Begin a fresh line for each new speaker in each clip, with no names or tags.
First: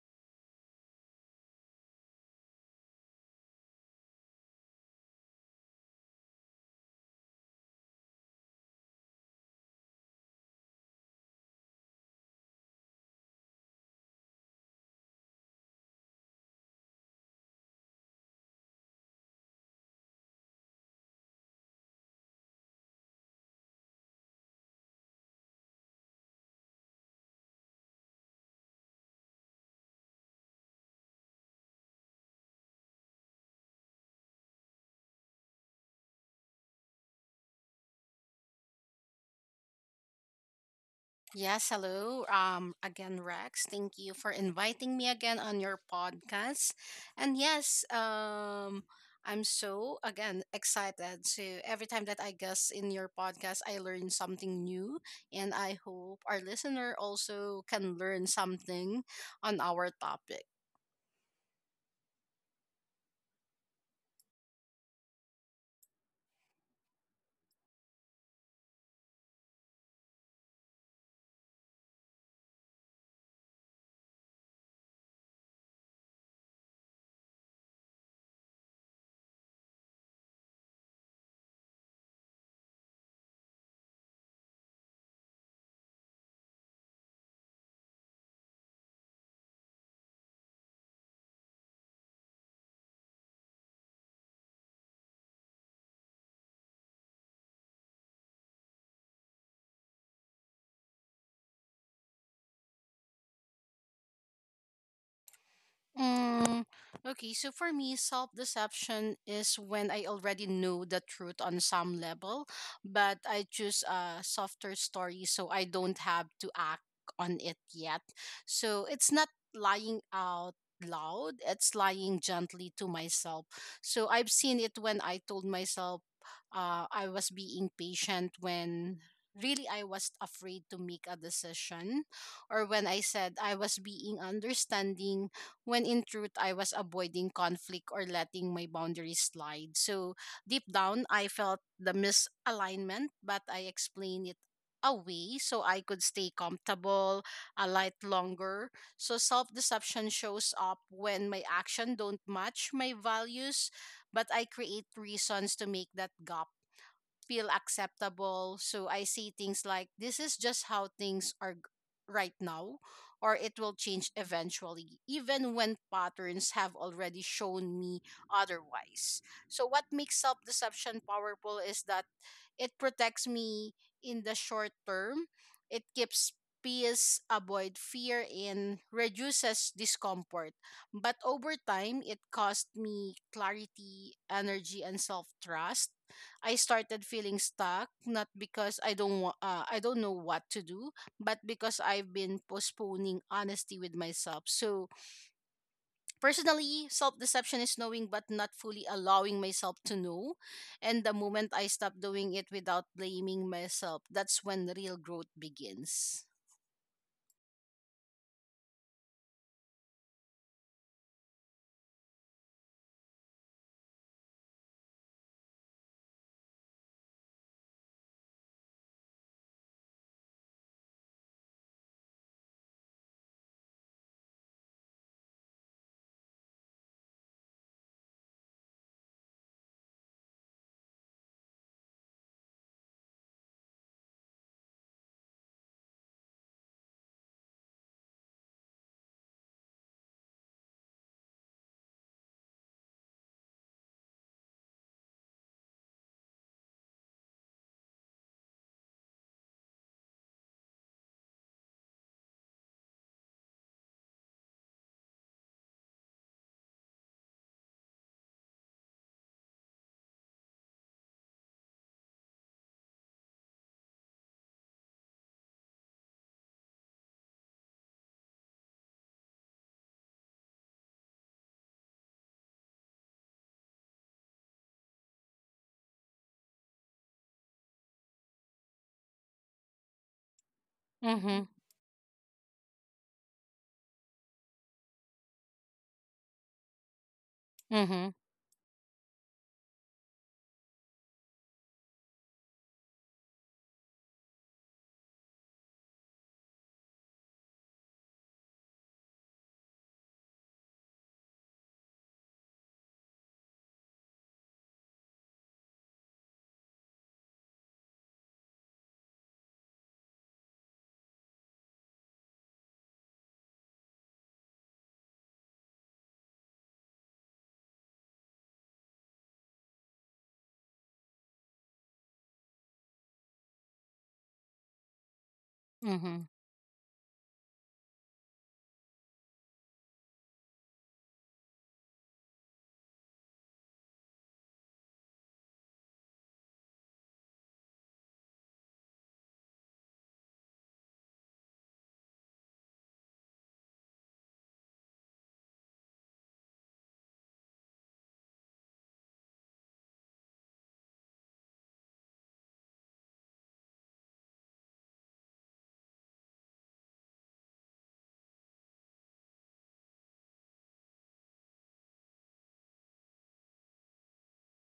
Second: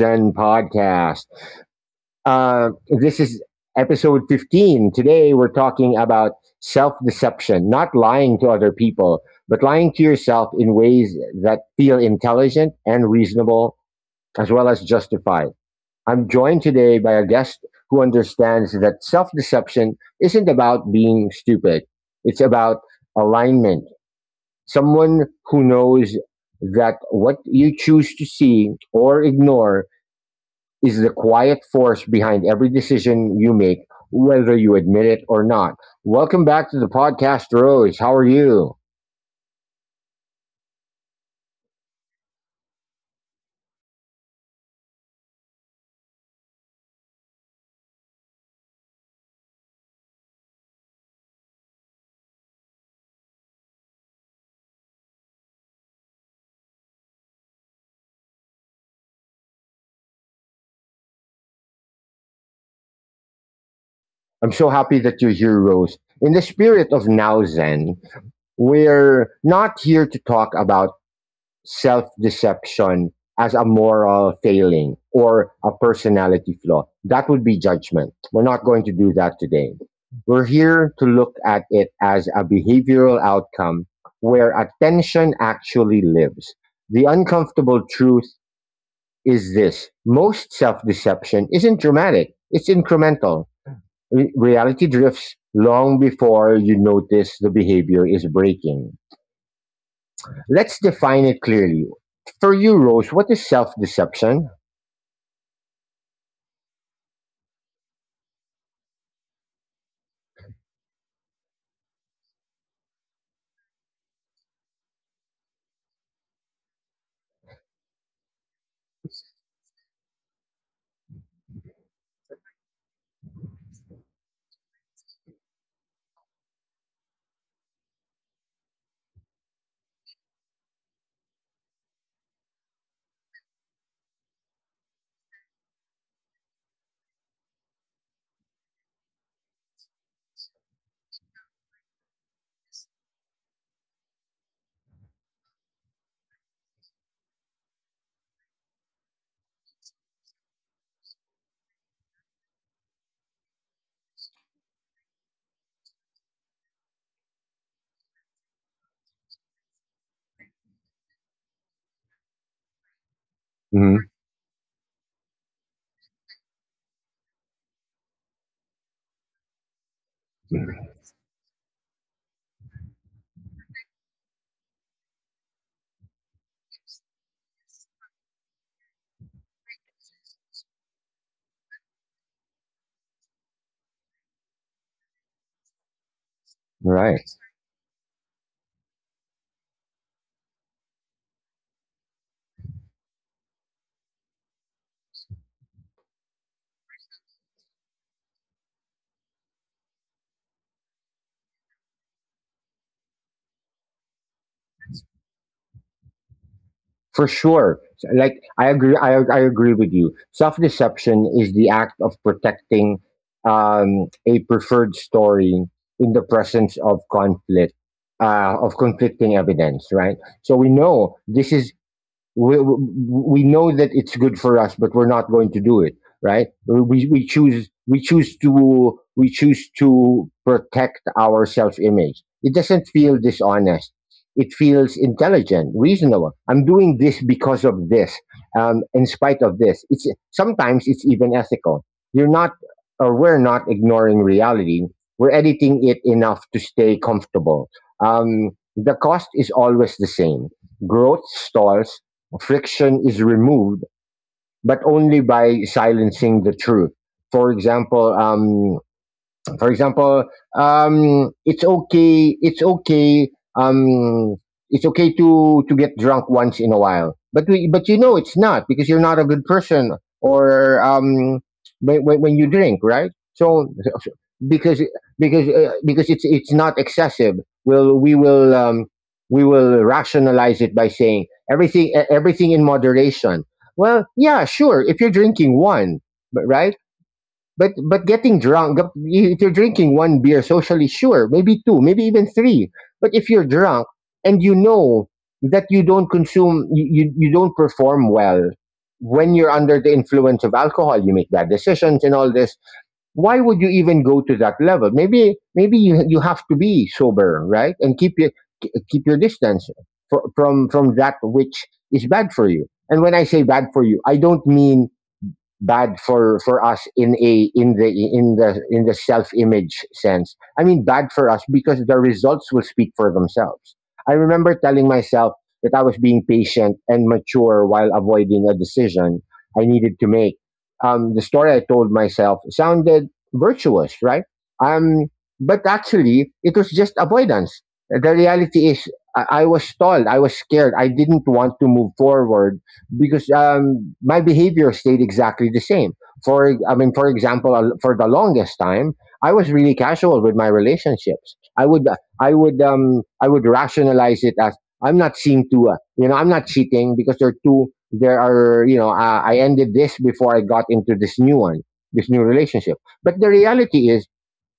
Zen Podcast. Uh, this is episode 15. Today, we're talking about self deception, not lying to other people, but lying to yourself in ways that feel intelligent and reasonable, as well as justified. I'm joined today by a guest who understands that self deception isn't about being stupid, it's about alignment. Someone who knows that what you choose to see or ignore is the quiet force behind every decision you make, whether you admit it or not. Welcome back to the podcast, Rose. How are you?
Yes, hello. Again, Rex, thank you for inviting me again on your podcast. And yes, I'm so again excited. So every time that I guest in your podcast, I learn something new, and I hope our listener also can learn something on our topic.
I'm so happy that you're here, Rose. In the spirit of Now Zen, we're not here to talk about self deception as a moral failing or a personality flaw. That would be judgment. We're not going to do that today. We're here to look at it as a behavioral outcome where attention actually lives. The uncomfortable truth is this: most self deception isn't dramatic, it's incremental. Reality drifts long before you notice the behavior is breaking. Let's define it clearly. For you, Rose, what is self deception?
Mm, okay, so for me, self deception is when I already know the truth on some level, but I choose a softer story so I don't have to act on it yet. So it's not lying out loud, it's lying gently to myself. So I've seen it when I told myself I was being patient when really I was afraid to make a decision, or when I said I was being understanding when in truth I was avoiding conflict or letting my boundaries slide. So deep down, I felt the misalignment, but I explained it away so I could stay comfortable a light longer. So self-deception shows up when my action don't match my values, but I create reasons to make that gap feel acceptable. So I see things like this is just how things are right now, or it will change
Mhm.
eventually, even when patterns have already shown me otherwise. So, what makes self deception powerful is that it protects me in the short term, it keeps peace, avoid fear, and reduces discomfort. But over time, it cost me clarity, energy, and self trust. I started feeling
Right.
stuck not because I don't wa- I don't know what to do, but because I've been postponing honesty with myself. So personally, self-deception is knowing but not fully allowing myself to know. And the moment I stop doing it without blaming myself, that's when real growth begins.
For sure. Like I agree, I agree with you. Self-deception is the act of protecting a preferred story in the presence of conflict, of conflicting evidence, right? So we know this is, we know that it's good for us, but we're not going to do it, right? We choose, we choose to, we choose to protect our self image. It doesn't feel dishonest. It feels intelligent, reasonable. I'm doing this because of this, in spite of this. It's sometimes it's even ethical. You're not, or we're not ignoring reality. We're editing it enough to stay comfortable. Um, the cost is always the same. Growth stalls, friction is removed, but only by silencing the truth. For example, for example, it's okay. It's okay. Um, it's okay to get drunk once in a while, but we, but you know it's not because you're not a good person, or when, when you drink, right? So because, because it's not excessive. We'll we will um, we will rationalize it by saying
Mhm.
everything, everything in moderation. Well, yeah, sure. If you're drinking one, but right? But
Mhm.
getting drunk, if you're drinking one beer socially, sure, maybe two, maybe even three. But if you're drunk and you know that you don't consume, you don't perform well when you're under the influence of alcohol, you make bad decisions and all this. Why would you even go to that level? Maybe you have to be sober, right, and keep your, keep your distance from that which is bad for you. And when I say bad for you, I don't mean bad for us in a, in the self image sense. I mean bad for us because the results will speak for themselves. I remember telling myself that I was
Mhm.
being patient and mature while avoiding a decision I needed to make. The story I told myself sounded virtuous, right? um, but actually it was just avoidance. The reality is, I was stalled, I was scared, I didn't want to move forward because my behavior stayed exactly the same. For, I mean, for example, for the longest time, I was really casual with my relationships. I would I would rationalize it as, I'm not seeing to, you know, I'm not cheating because there are two, there are, you know, I ended this before I got into this new one, this new relationship. But the reality is,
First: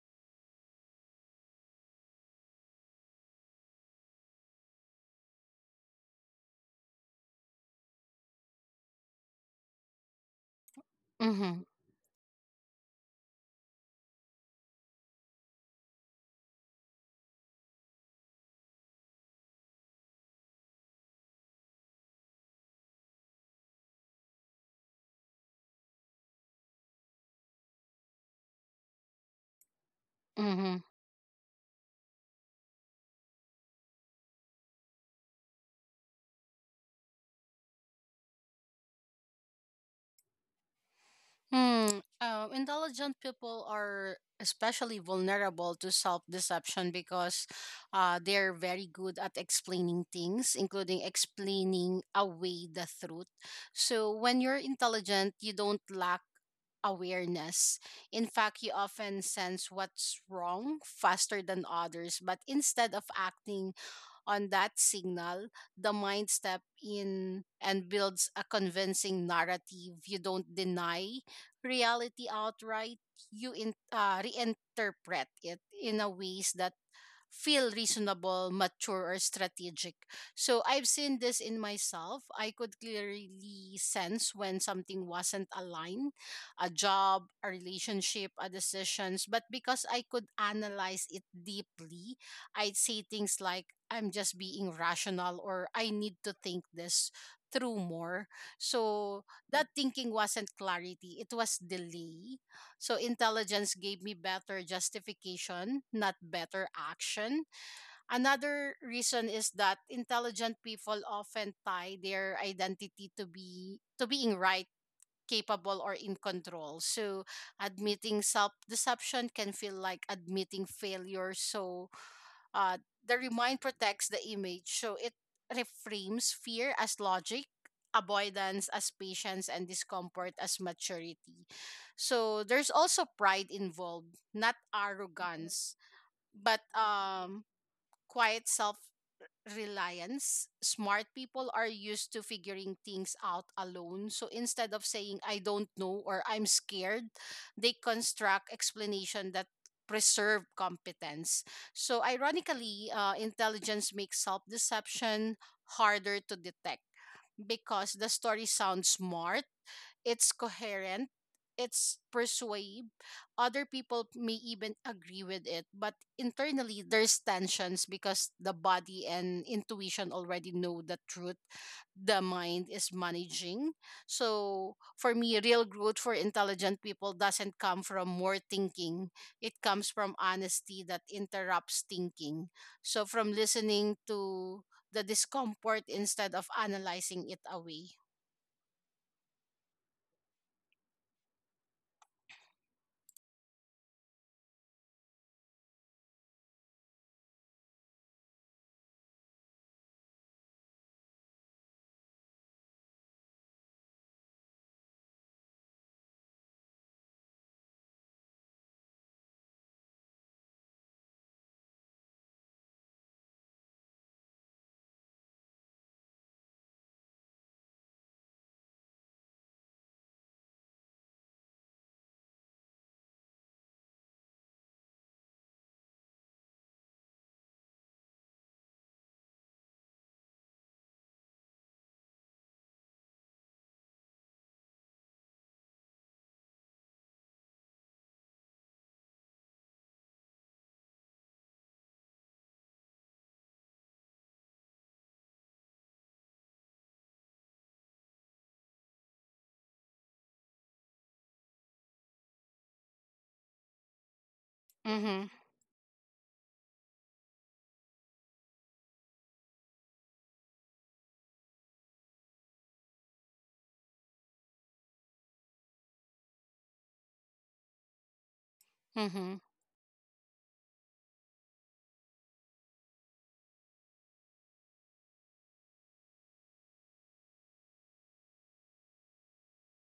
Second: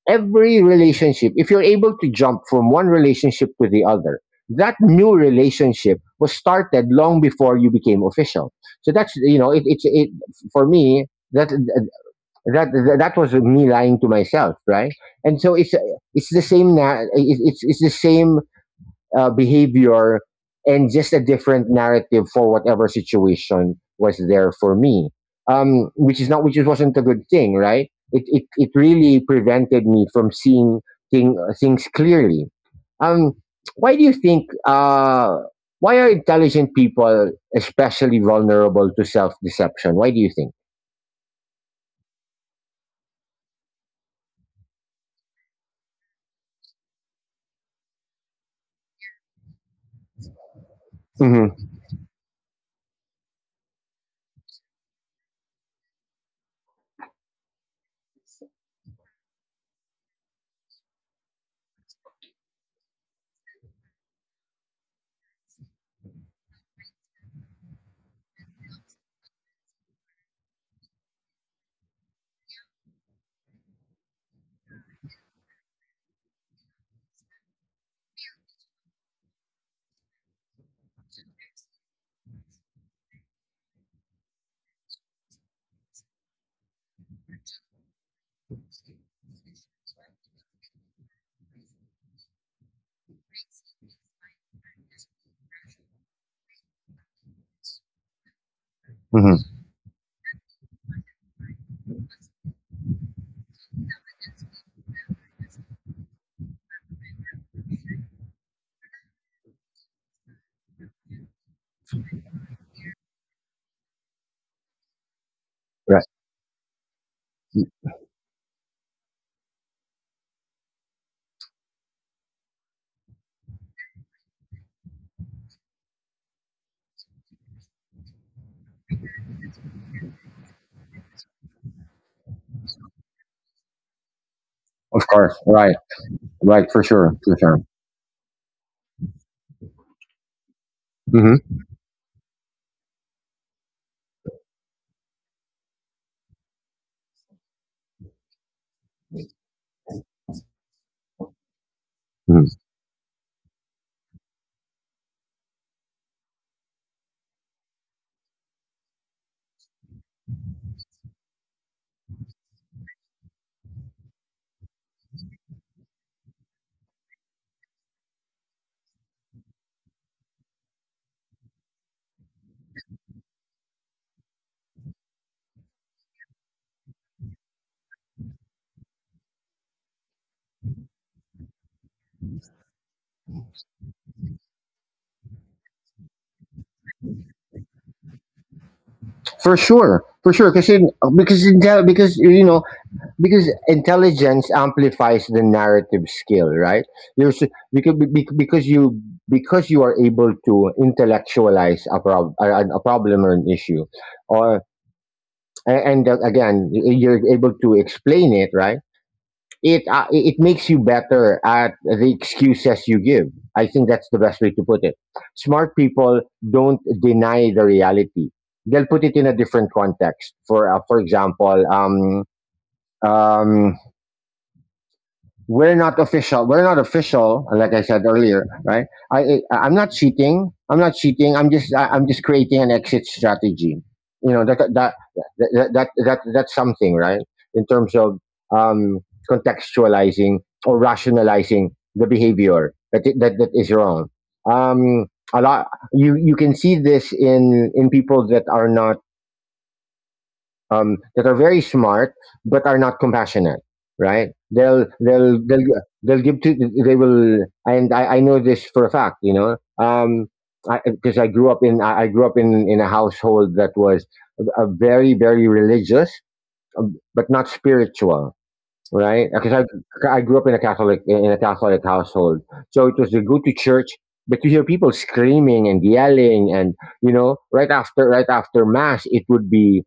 every relationship, if you're able to jump from one relationship to the other, that new relationship was started long before you became official. So that's, you know, it, it's it for me, that
Mhm.
that that was me lying to myself, right? And so it's the same now. It's the same behavior and just a different narrative for whatever situation was there for me, which is not, which wasn't a good thing, right? It really prevented me from seeing
Mhm.
things clearly. um, why do you think, why are intelligent people especially vulnerable to self-deception? Why do you think?
Hmm. Intelligent people are especially vulnerable to self deception because they're very good at explaining things, including
Mm-hmm.
explaining away the truth. So when you're intelligent, you don't lack awareness. In fact, you often sense what's wrong faster than others, but instead of acting on that signal, the mind step in and builds a convincing narrative. You don't deny reality outright. You reinterpret it in a ways that feel reasonable, mature, or strategic. So I've seen this in myself. I could clearly sense when something wasn't aligned a job, a relationship, a decisions. But because I could analyze it deeply, I'd say things like, I'm just being rational or I need to think this through more. So
Mm-hmm.
that thinking wasn't clarity, it was delay. So intelligence gave me better justification, not better action. Another reason is that intelligent people often tie their identity to be to being right, capable or
Right.
in control. So admitting self-deception can feel like admitting failure. So uh, the remind protects the image, so it reframes fear as logic, avoidance as patience, and discomfort as maturity. So there's also pride involved, not
Of course. Right.
arrogance, but
Right. For sure. For sure.
quiet self reliance, smart people
Mm-hmm.
are used to figuring things out alone. So instead of saying, I don't know or I'm scared, they construct explanation that preserve competence. So
Mm-hmm.
ironically, intelligence makes self-deception harder to detect because the story sounds smart, it's coherent, it's persuasive. Other people may even agree with it, but internally there's tensions because the body and intuition already know the truth the mind is managing. So for me, real growth for intelligent people doesn't come from more thinking. It comes from honesty that interrupts thinking. So from listening to the discomfort instead of analyzing it away.
For sure, because, because intel- because you know because intelligence amplifies the narrative skill, right? You're s- because be- because you because you are able to intellectualize a, a problem or an issue, or and again, you're able to explain it, right? It it makes you better at the excuses you give. I think that's the best way to put it. Smart people don't deny the reality. They'll put it in a different context. For, for example, um we're not official. We're not official, like I said earlier, right? I'm not cheating. I'm not cheating. I'm just, I'm just creating an exit strategy. You know that that's something, right? In terms of um, contextualizing or rationalizing the behavior that, that is wrong. Um, a lot, you can see this in people that are not that are very smart but are not compassionate, right? they'll
Mm-hmm.
they'll they'll they'll give to they will, and I know this for a fact, you know. um because I grew up in a household that was a very very religious but not spiritual, right?
Mm-hmm.
Because I grew up in a Catholic, in a Catholic household. So it was the go to church, but you hear people screaming and yelling and, you know, right after, right after mass it would be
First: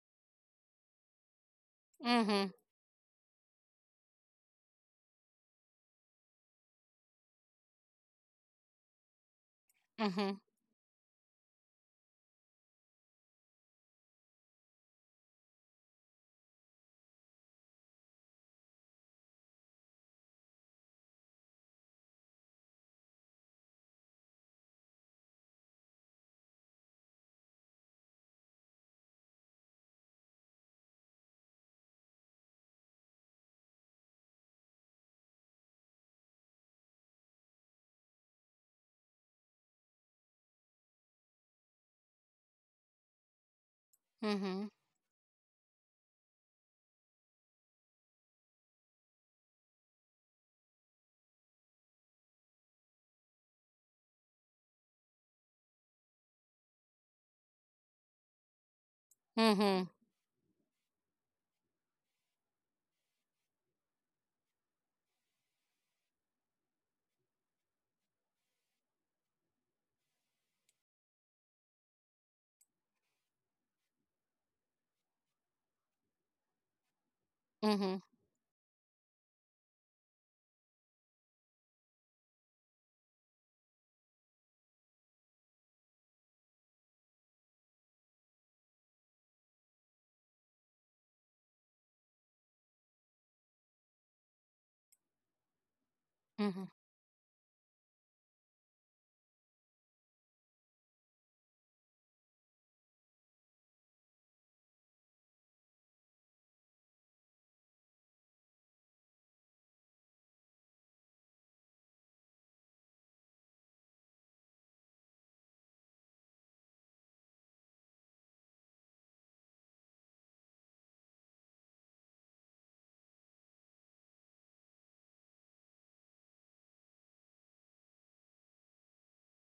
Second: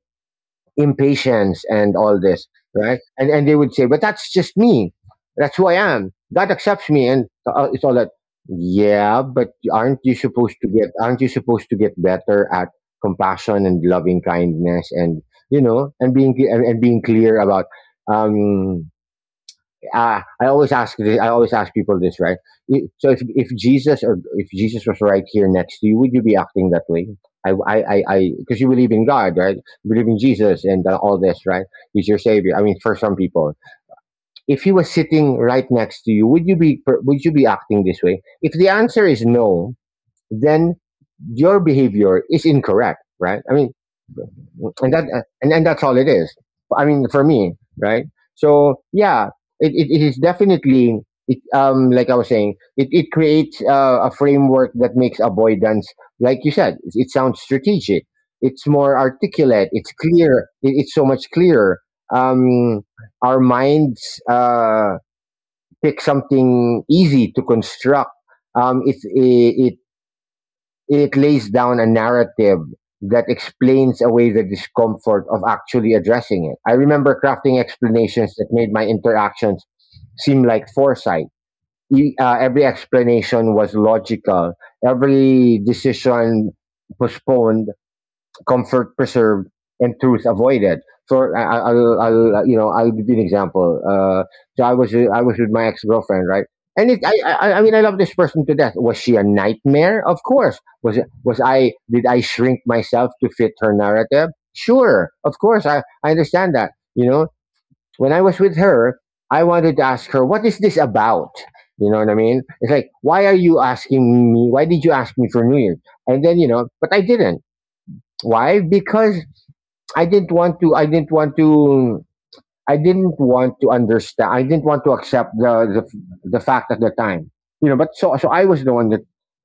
impatience and all this,
Mhm.
right? And they would say, but that's just me. That's who I am. God accepts me, and it's all that. Yeah, but aren't you
Mhm.
supposed to get? Aren't you supposed to get better at compassion and loving kindness, and, you know, and being, and being clear about um, I always ask this, I always ask people this, right? So if Jesus, or if Jesus was right here next to you, would you be acting that way? Because you believe in God, right? You believe in Jesus and, all this, right? He's your savior. I mean, for some people, if he was sitting right next to you, would you be acting this way? If the answer is no, then your behavior is incorrect, right? I mean,
Mhm.
and that, and that's all it is. I mean, for me, right? So yeah, it is definitely it, like I was saying, it creates a framework that makes avoidance, like you said, it sounds strategic. It's more articulate,
Mhm.
it's clear, it, it's so much clearer. um our minds pick something easy to construct. um it it, it lays down a narrative that explains away the discomfort of actually addressing it. I remember crafting
Mhm.
explanations that made my interactions seem like foresight. Every explanation was logical, every decision postponed, comfort preserved, and truth avoided. So I- will I'll, you know, I'll give you an example. So I was with my ex girlfriend, right?
Mhm.
And it, I mean, I love this person to death. Was she a nightmare? Of course. Was I? Did I shrink myself to fit her narrative? Sure, of course. I understand that. You know, when I was with her, I wanted to ask her, "What is this about?" You know what I mean? It's like, why are you asking me? Why did you ask me for New Year's? And then, you know, but I didn't. Why? Because I didn't want to. I didn't want to. I didn't want to understand. I didn't want to accept the the fact at the time. You know, but so, so I was the one that,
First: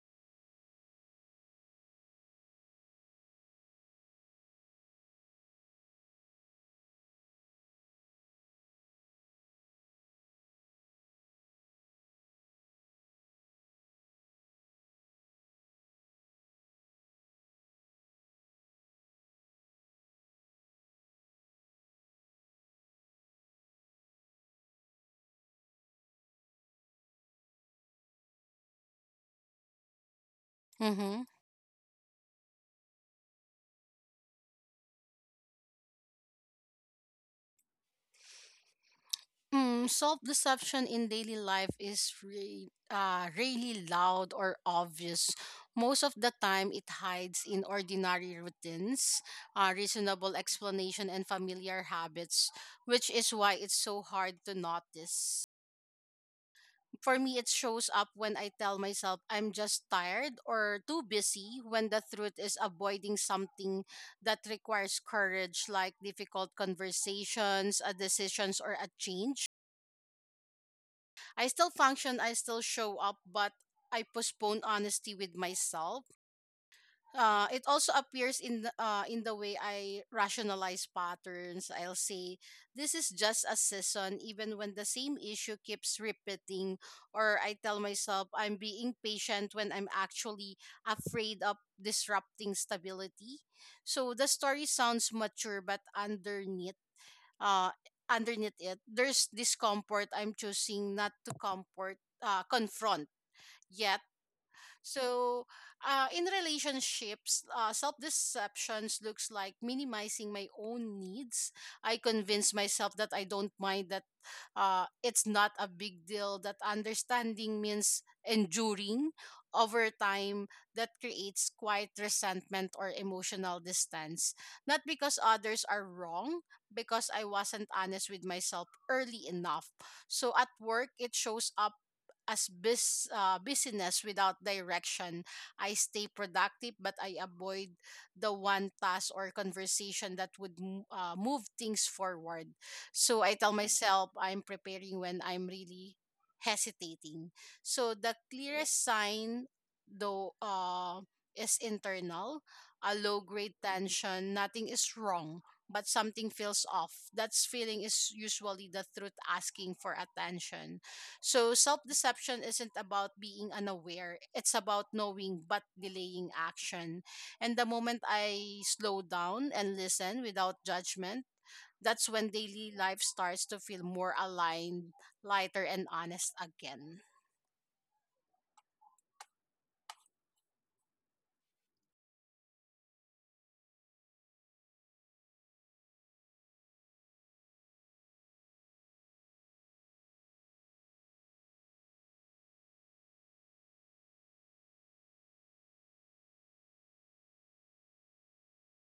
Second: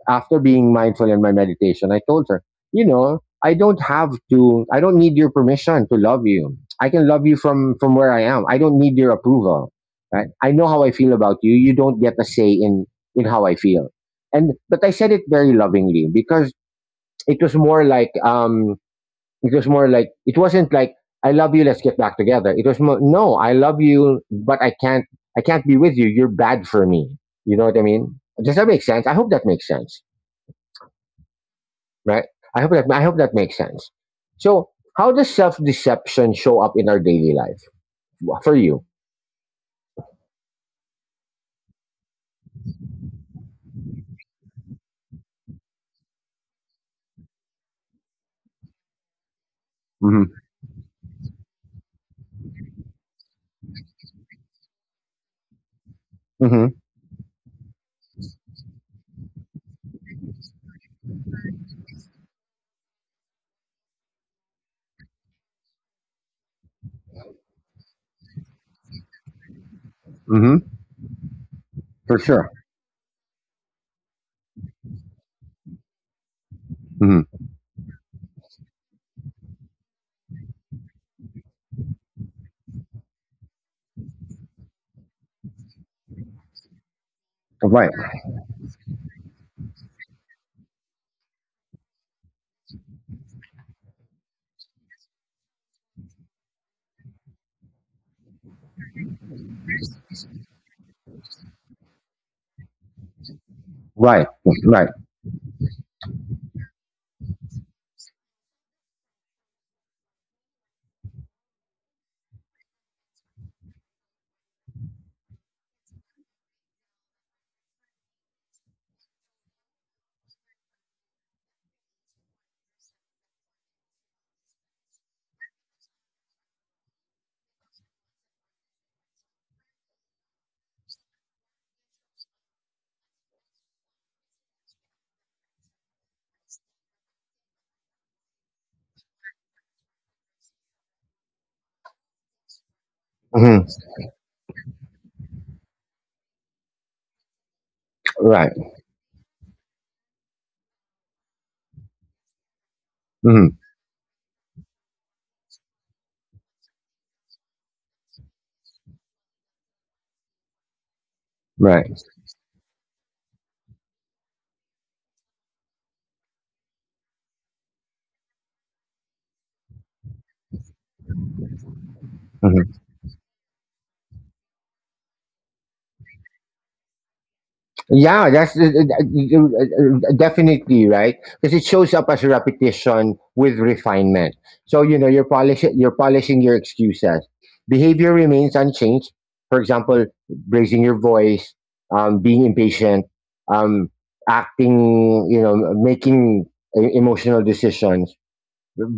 after being mindful in my meditation, I told her, you know, I don't have to. I don't need your permission to love you. I can love you from where I am. I don't need your approval. Right? I know how I feel about you. You don't get a say in how I feel. And but I said it very lovingly because it was more like, it was more like, it wasn't like, I love you, let's get back together. It was more, no, I love you, but I can't, I can't be with you. You're bad for me. You know what I mean? Does that make sense? I hope that makes sense,
Mhm.
right? I hope that, I hope that makes sense. So, how does self-deception show up in our daily life for you?
Self-deception in daily life is really loud or obvious. Most of the time, it hides in ordinary routines,
Mm-hmm.
reasonable explanation, and familiar habits, which is why it's so hard to notice.
Mm-hmm.
For me it shows up when I tell myself I'm just tired or too busy when the truth is avoiding something that requires courage like difficult conversations, decisions or a change.
Mm-hmm.
I still function,
For
I
sure.
still show up, but I postpone honesty with myself.
Mm-hmm.
It also appears in the way I rationalize patterns. I'll say this is just a season, even when the same issue keeps repeating, or I tell
Right.
myself I'm being patient when I'm actually afraid of disrupting stability. So the story sounds mature, but underneath, uh, underneath it, there's discomfort I'm choosing not to confront yet.
Right. Right.
So, in relationships, self deceptions looks like minimizing my own needs. I convince myself that I don't mind, that it's not a big deal. That understanding means enduring over time. That creates quiet resentment or emotional distance. Not because others are wrong, because I wasn't honest with myself early enough. So at work, it shows up as business without direction. I stay productive, but I avoid the one task or conversation that would move things forward. So I tell
Hmm.
myself I'm preparing when I'm really hesitating. So the
Right.
clearest sign, though, is internal, a low
Mm-hmm.
grade tension. Nothing is wrong. But something feels off. That feeling is usually the truth asking for attention. So self
Right.
deception isn't about being unaware, it's about knowing but delaying action. And the moment I slow down and listen without judgment, that's when
Mm-hmm.
daily life starts to feel more aligned, lighter, and honest again.
Yeah, that's definitely right because it shows up as repetition with refinement. So you know you're polishing your excuses. Behavior remains unchanged. For example, raising your voice, being impatient, um, acting, making emotional decisions,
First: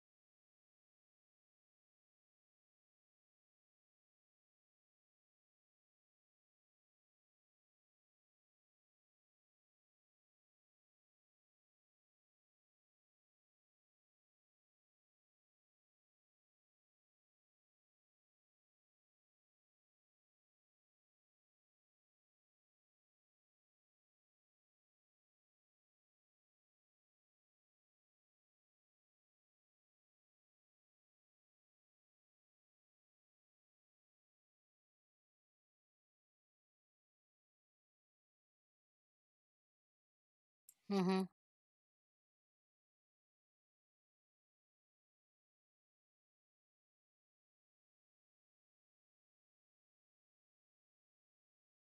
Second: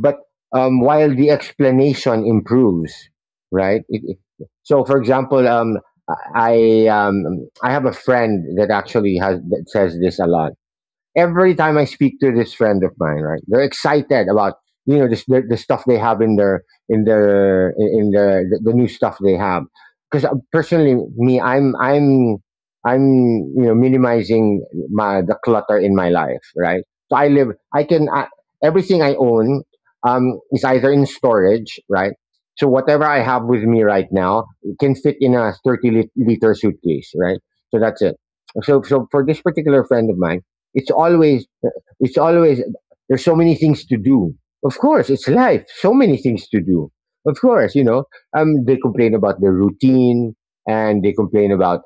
but while the explanation improves, right? So, for example, I have a friend that actually has that says this a lot. Every time I speak to this friend of mine, right, they're excited about, this, the stuff they have the new stuff they have. Because personally, me, I'm you know minimizing my the clutter in my life, right? So, I live, I can I, everything I own is either in storage, right? So whatever I have with me right now can fit in a 30 liter suitcase, right? So that's it. So for this particular friend of mine, it's
Mm-hmm.
always, it's always, there's so many things to do. Of course, it's life. So many things to do. Of course, they complain about their routine, and they complain about,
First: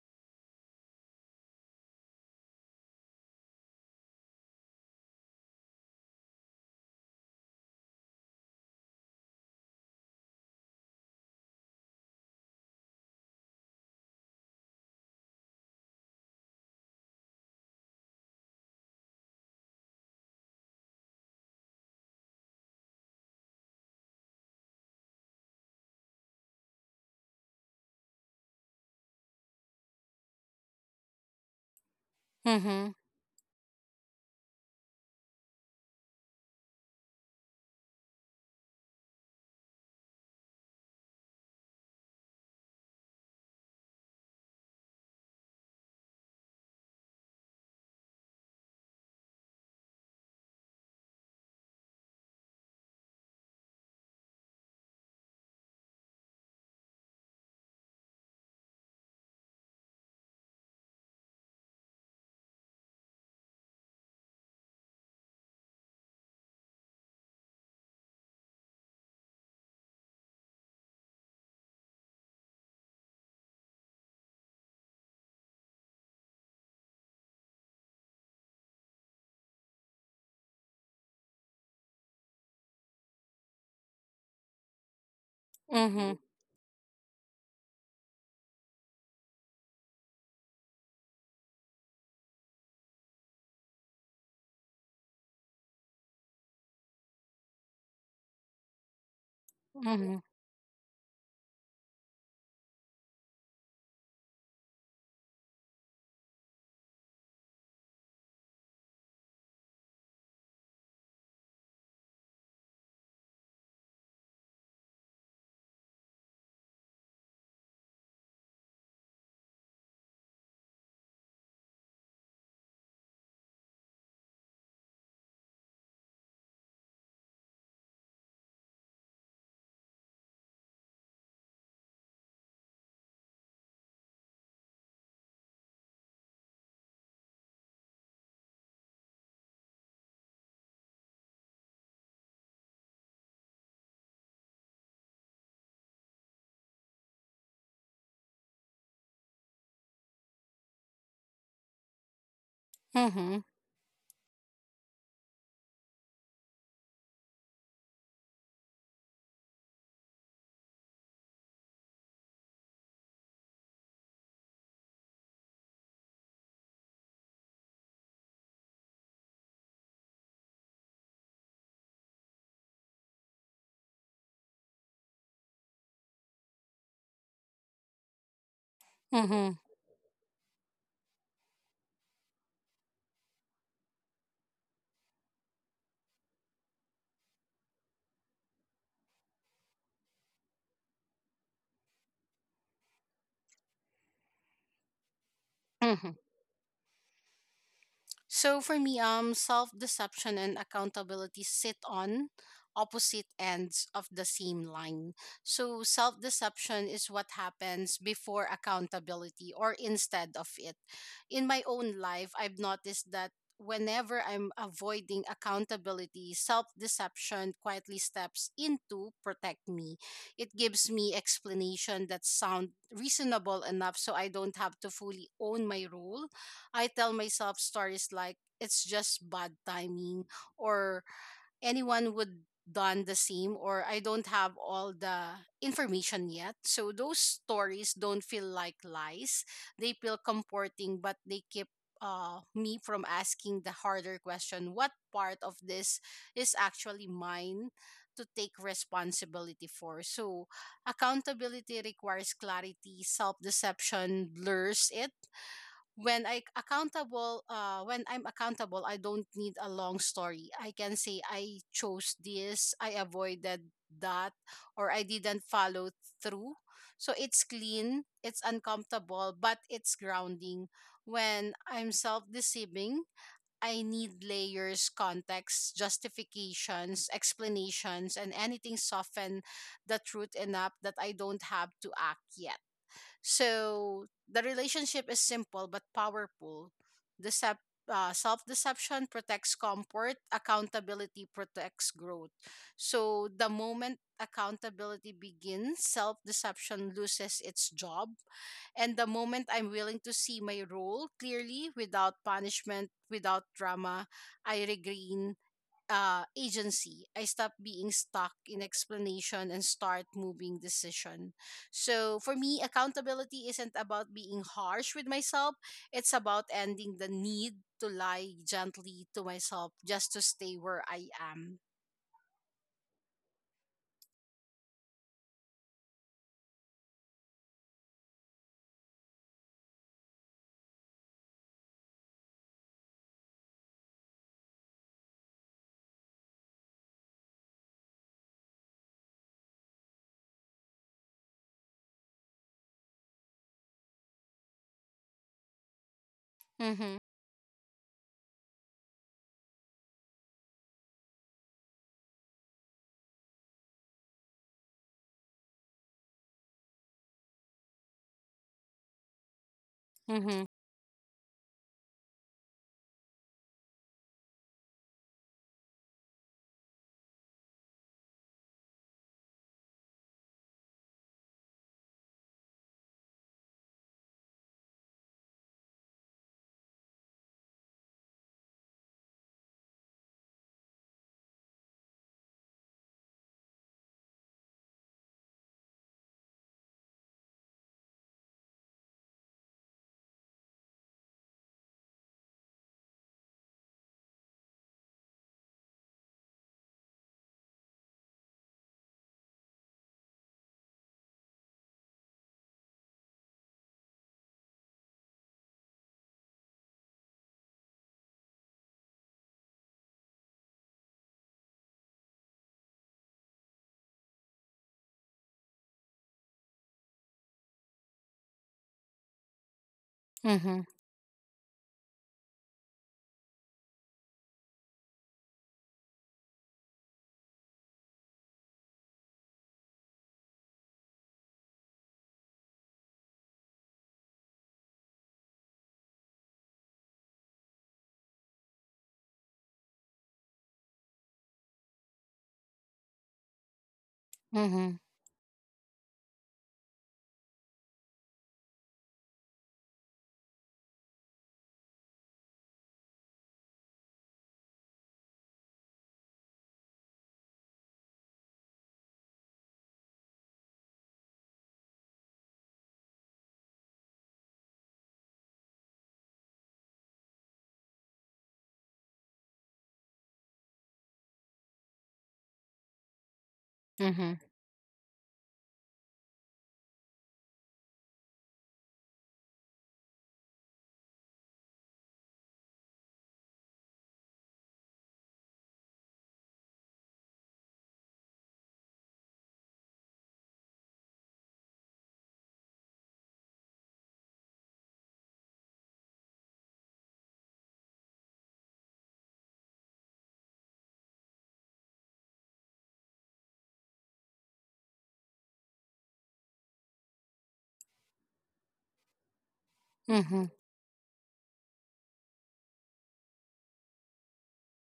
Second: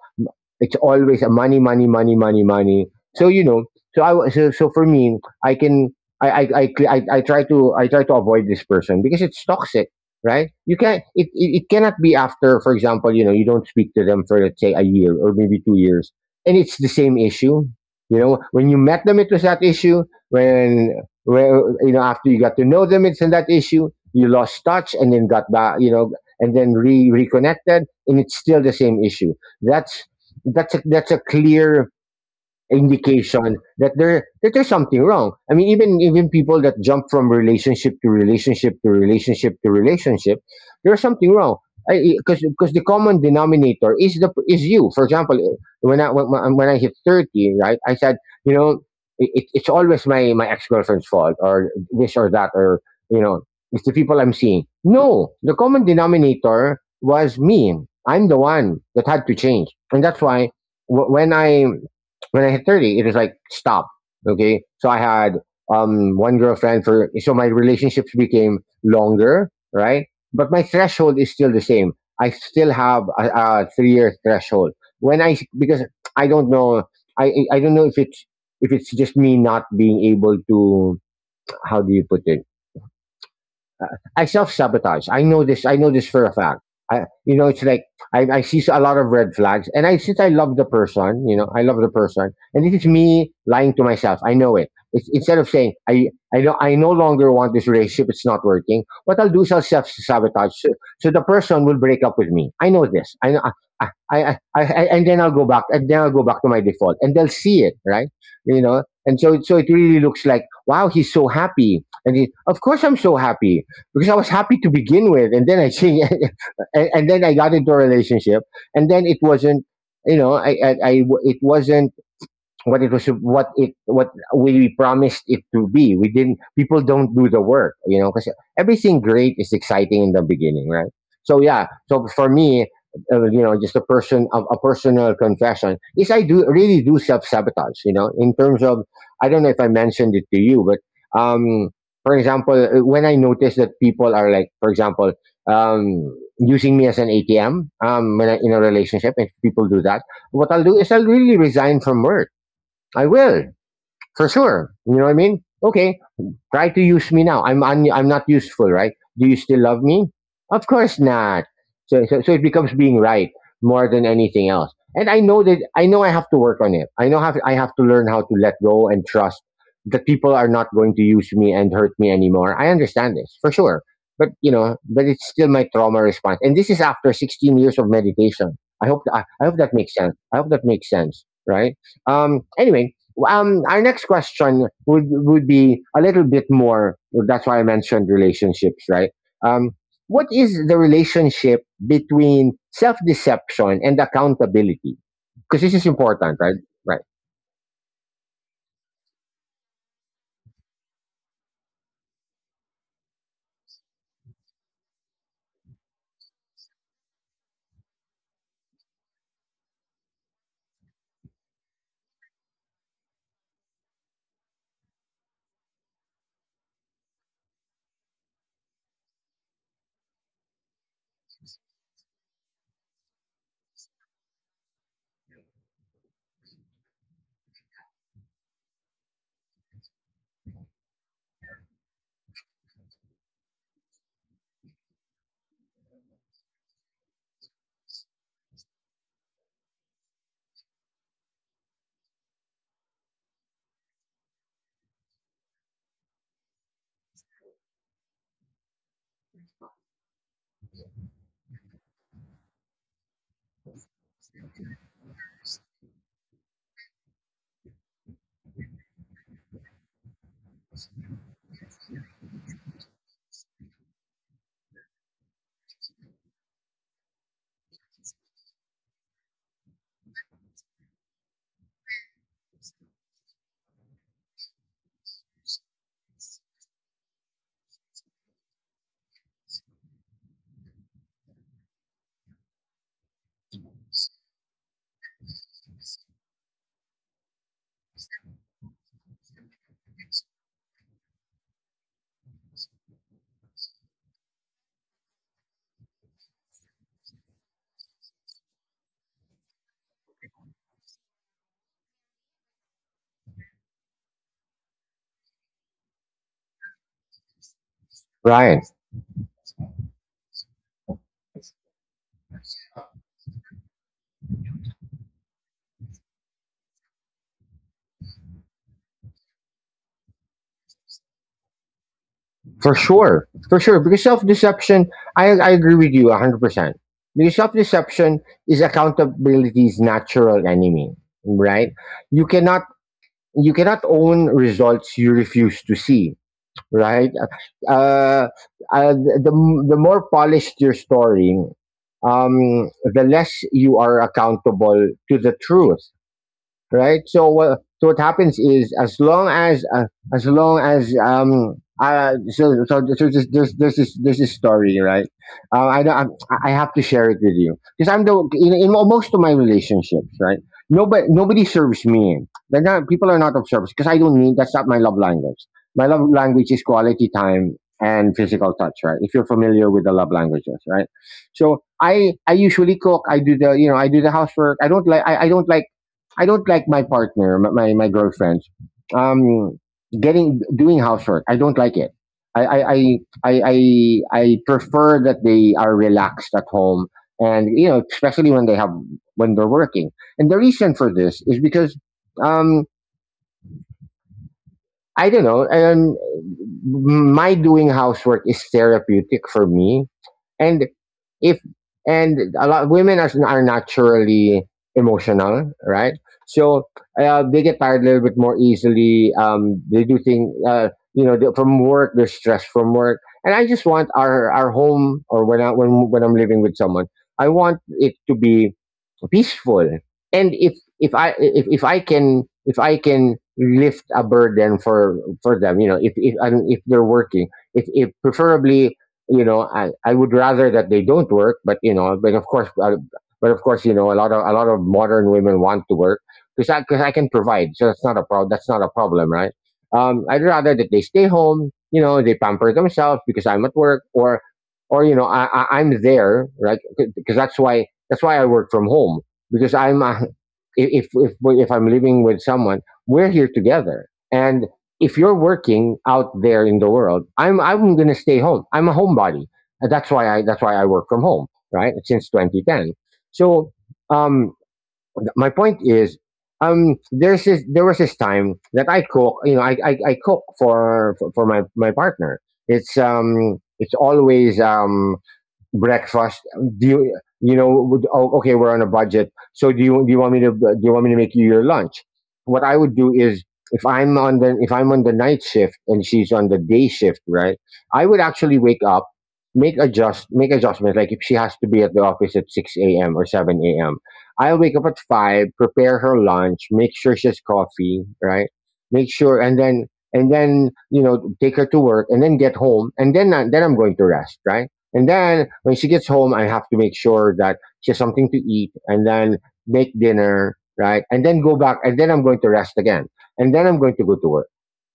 it's always a money, money, money, money, money. So you know, so for me, I can I try to avoid this person because it's toxic, right? You can it, it it cannot be, after, for example, you don't speak to them for let's say a year or maybe 2 years, and it's the same issue. You know, when you met them, it was that issue. When, after you got to know them, it's in that issue. You lost touch and then got back, and then reconnected, and it's still the same issue. That's that's a clear
Mm-hmm.
indication that there's something wrong. I mean, even people that jump from relationship to relationship to relationship to relationship, there's something wrong. Because the common denominator is you. For example, when I hit 30, right, I said, you know, it's always my ex girlfriend's fault or this or that or, you know, it's the people I'm seeing. No, the common denominator was me. I'm the one that had to change, and that's why wh- when I when I hit 30, it was like, stop. Okay. So I had one girlfriend for, so my relationships became longer, right? But my threshold is still the same. I still have a 3-year threshold. When I, because I don't know, I don't know if it's, just me not being able to, how do you put it? I self sabotage. I know this. I know this
Mm-hmm.
for a fact. It's like I see a lot of red flags, and I since I love the person, and this is me lying to myself. I know it. Instead of saying, I know I no longer want this relationship. It's not working. What I'll do is I'll self
Mm-hmm.
sabotage, so the person will break up with me. I know this. I know. And then I'll go back, and then I'll go back to my default, and they'll see it, right? You know, and so it really looks like, wow, he's so happy, and of course I'm so happy because I was happy to begin with, and then I see, and, then I got into a relationship, and then it wasn't, you know, I- it wasn't what it was what it what we promised it to be. We didn't People don't do the work, because everything great is exciting in the beginning, right? So yeah, so for me, just a personal confession is I do really do self-sabotage, in terms of, I don't know if I mentioned it to you, but um for example, when I notice that people are, like, for example, um using me as an atm, in a relationship, if people do that, what I'll do is I'll really resign from work. I will.
Mm-hmm.
For sure. You know what I mean? Okay, try to use me now. I'm I'm not useful, right? Do you still love me? Of course not. So, it becomes being right more than anything else. And I know that I know I have to work on it. I know, have I have to learn how to let go and trust that people are not going to use me and hurt me anymore. I understand this for sure. But it's still my trauma response. And this is after 16 years of meditation. I
Mm-hmm.
hope that makes sense. I hope that makes sense, right? Anyway, our next question would be a little bit more. That's why I mentioned relationships, right? Um, what is the relationship between self deception and accountability? Because this is
Mm-hmm.
important, right? Right,
So for me, self-deception and accountability sit on opposite ends of the same line. So self-deception is what happens before accountability or instead of it. In my own life, I've noticed that whenever I'm avoiding accountability, self-deception quietly steps in to protect me. It gives me explanation that sound reasonable enough so I don't have to fully own my role. I tell myself stories like it's just bad timing, or anyone would done the same, or I don't have all the information yet. So those stories don't feel like lies. They feel comforting, but they keep me from asking the harder question: what part of this is actually mine to take responsibility for? So accountability requires clarity, self-deception blurs it. When I'm accountable I don't need a long story. I can say I chose this, I avoided that, or I didn't follow through. So it's clean, it's uncomfortable, but it's grounding. When I'm self-deceiving, I need layers, context, justifications, explanations and anything soften the truth enough that I don't have to act yet. So the relationship is simple but powerful. Decep- Self deception protects comfort, accountability protects growth. So the moment accountability begins, self deception loses its job. And the moment I'm willing to see my role clearly without punishment, without drama, I regain agency. I stop being stuck in
Ryan,
explanation and start moving decision. So for me, accountability isn't about being harsh with myself. It's about ending the need to lie gently to myself just to stay where I am.
for sure, for sure. Because self deception, I agree with you 100%. Because self deception is accountability's natural enemy, right? You cannot you cannot own results you refuse to see, right? Uh, uh, the the more polished your story, the less you are accountable to the truth,
Mm-hmm.
right? So what happens is, as long as there's this story, right? I know I have to share it with you because in most of my relationships, right?
Mm-hmm.
Nobody serves me. They're not People are not of service because I don't need that's not my love language. My love language is quality time and physical touch, right? If you're familiar with the love languages, right? So I usually cook. I do the, housework I don't like, my partner, my girlfriend, um, getting doing housework. I don't like it. I I, I I prefer that they are relaxed at home, and especially when they're working. And the reason for this is because um, I don't know. My doing housework is therapeutic for me, and if and a lot women are naturally emotional, right? So they get tired a little bit more easily. They do things, from work. They're stressed from work, and I just want our home, or when I when I'm living with someone, I want it to be peaceful. And
Mm-hmm.
if I if I can lift a burden for them, if they're working, if preferably, I would rather that they don't work, but, of course, but of course, a lot of modern women want to work because I because I can provide, so that's not a problem, that's not a problem, right? I'd rather that they stay home, they pamper themselves because I'm at work, or
Mm-hmm.
or you know i, I i'm there, right? Because that's why I work from home, because I'm if I'm living with someone, we're here together. And if you're working out there in the world, I'm going to stay home. I'm a homebody. And that's why I work from home, right? Since 2010. So, um, my point is, there was this time that I cook. You know, I cook for my partner. It's
Mm-hmm.
always, breakfast. Do you you know Oh, okay, we're on a budget, so do you want me to do you want me to make you your lunch. What I would do is, if I'm on the night shift and she's on the day shift, right, I would actually wake up, make adjustments, like if she has to be at the office at 6 a.m. or 7 a.m., I'll wake up at 5, prepare her lunch, make sure she has coffee, right? make sure And then take her to work, and then get home, and then, then I'm going to rest, right? And then when she gets home, I have to make sure that she has something to eat, and then make
Mm-hmm.
dinner, right? And then go back. And then I'm going to rest again. And then I'm going to go to work.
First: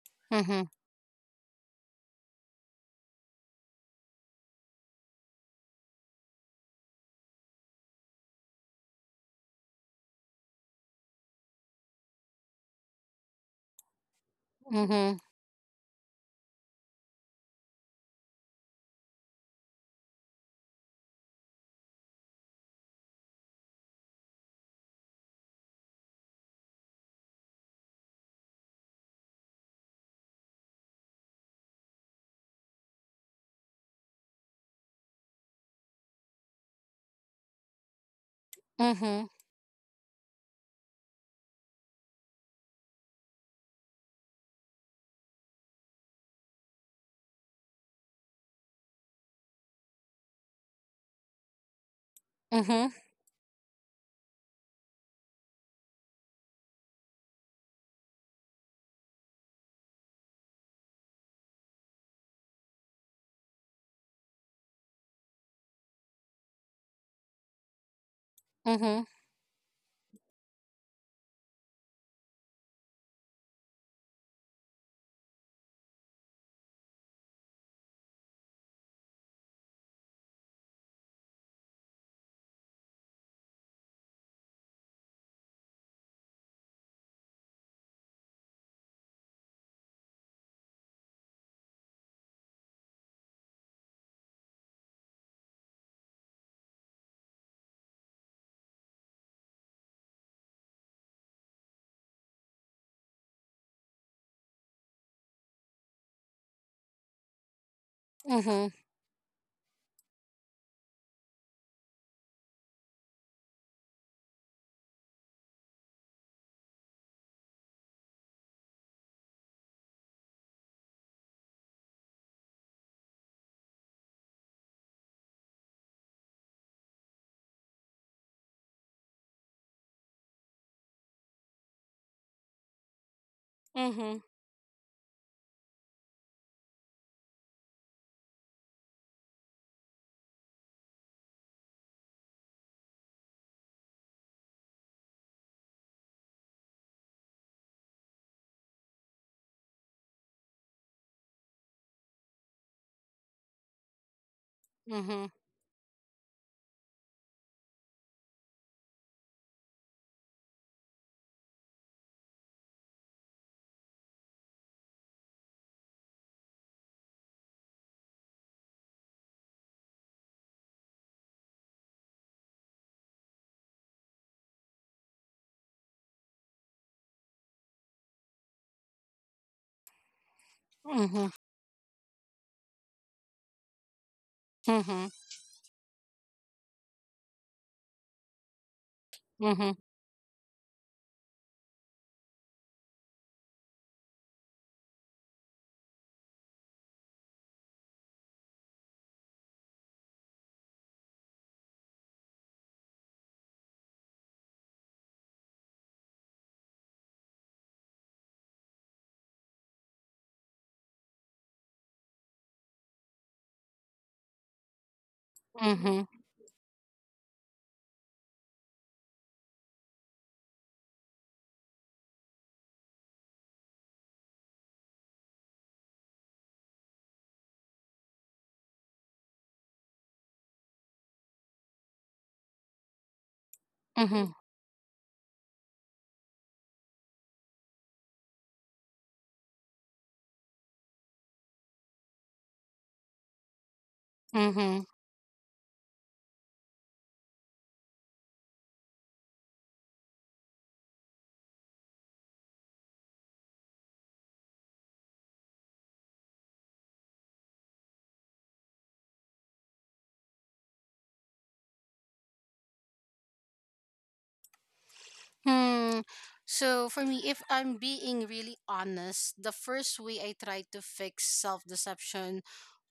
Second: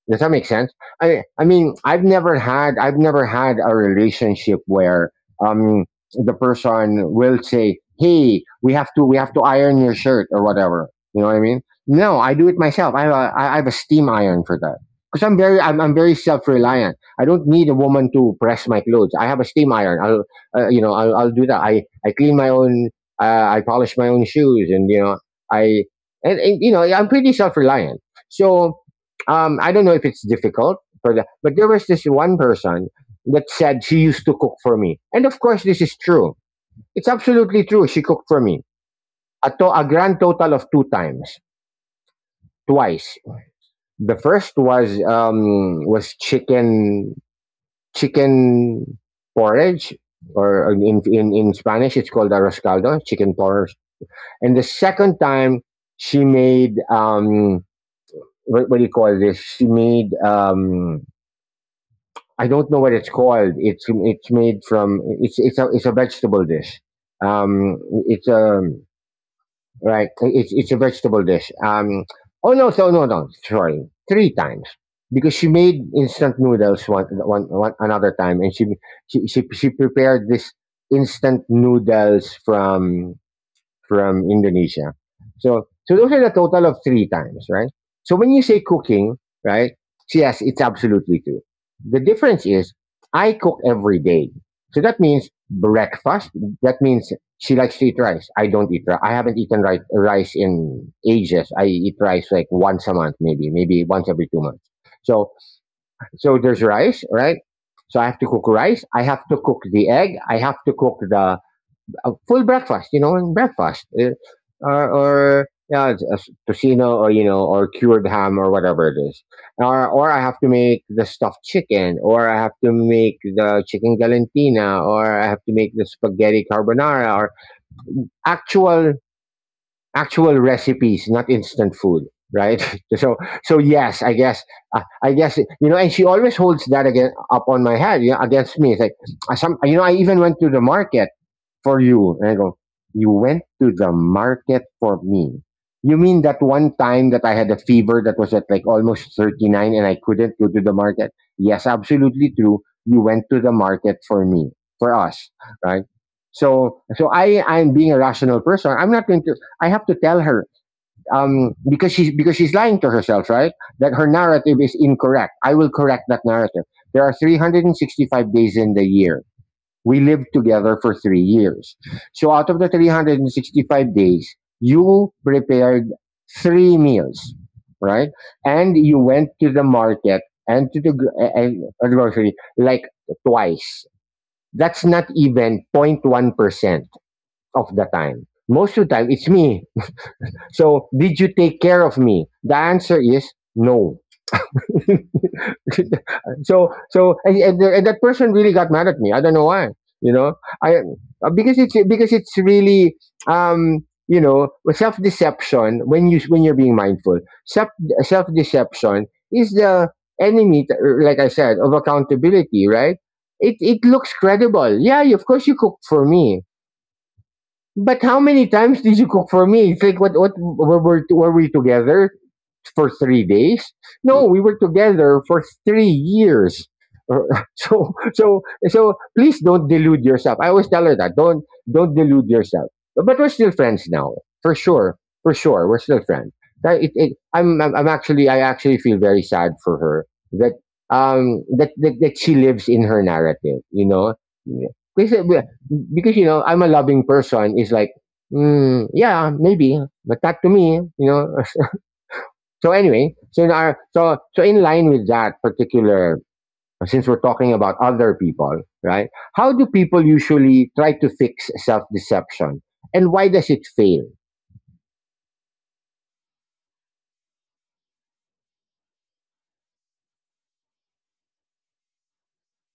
Does that make
Mm-hmm.
sense? I mean, I've never had a relationship where um the person will say, "Hey, we have to iron your shirt or whatever." You know what I mean? No, I do it myself. I have a steam iron for that
Mm-hmm.
because I'm very self reliant. I don't need a woman to press my clothes. I have a steam iron. I'll do that. I clean my own. I polish my own shoes, and you know I and you know I'm pretty self reliant. So I don't know if it's difficult for that, but there was this one person that said she used to cook for me, and of course this is true. It's absolutely true. She cooked for me
Mm-hmm.
a grand total of two times, twice. The first was chicken chicken porridge, or in Spanish it's called
Mm-hmm.
arroscaldo, chicken porridge. And the second time she made what do you call this? She made I don't know what it's called. It's made from it's a vegetable dish. Um, it's a
Mm-hmm.
Right, it's a vegetable dish. Oh no, so no, no. Sorry, three times because she made instant noodles one one one another time, and she prepared this instant noodles from Indonesia. So, those are the total of three times, right? So when you say cooking, right? Yes, it's absolutely true. The difference is I cook every day. So that means breakfast. That means she likes to eat rice. I don't eat rice. I haven't eaten rice in ages. I eat rice like once a month, maybe, once every 2 months. So, so, there's rice, right? So I
Mm-hmm.
have to cook
Mm-hmm.
rice. I have to cook the egg. I have to cook the a full breakfast, and breakfast, or yeah, it's a tocino or or cured ham or whatever it is, or I have to make the stuffed chicken, or I have to make the chicken galantina, or I have to make the spaghetti carbonara, or actual actual recipes, not instant food, right? So
Mm-hmm.
yes, I guess, and she always holds that again up on my head, against me. It's like some, I even went to the market for you. And I go, you went to the market for me. You mean that one time that I had a fever that was at like almost 39 and I couldn't go to the market? Yes, absolutely true. You went to the market for me, for us, right? So, I'm being a rational person. I'm not going to, I have to tell her, because she's lying to herself, right? That her narrative is incorrect. I will correct that narrative. There are 365 days in the year. We lived together for 3 years. So out of the 365 days, you prepared three meals, right? And you went to the market and to the
Mm-hmm.
grocery like twice. That's
Mm-hmm.
not even 0.1% of the time. Most of the time, it's
Mm-hmm.
me. So did you take care of me? The answer is no. So and that person really got mad at me. I don't know why. You know, I because it's really um self deception when you're being mindful. Self self deception is the enemy, like I said, of accountability. Right? It looks credible. Yeah, of course you
Mm-hmm.
cooked for me. But how many times did you cook for me? It's like what were we together? For 3 days. No, we were together for 3 years. So so so please don't delude yourself. I always tell her that. Don't delude yourself. But we're still friends now, for sure, for sure. We're still friends. I actually feel very sad for her that that she lives in her narrative.
Mm-hmm.
Because uh, because I'm a loving person. Is like. Yeah, maybe, but not to me. So anyway, so in line with that particular, since we're talking about other people, right? How do people usually try to fix self deception, and why does it fail?
Hmm. So for me, if I'm being really honest, the first way I tried to fix self deception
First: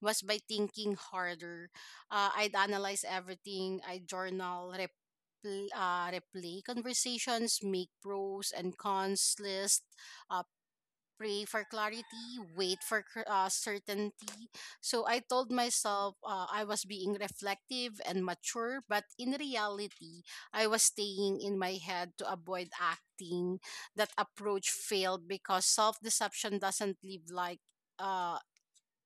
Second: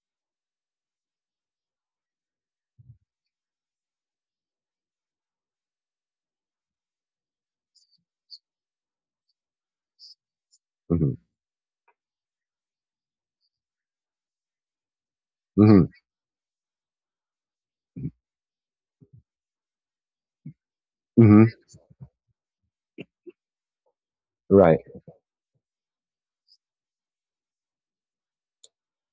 was by thinking harder. I'd analyze everything. I journal, replay conversations, make pros and cons list, uh,
Hmm.
pray for clarity, wait for certainty. So I told
Hmm.
myself I was being reflective and mature, but in reality, I was
Hmm.
staying in my head to avoid acting. That approach
Right.
failed because self deception doesn't uh,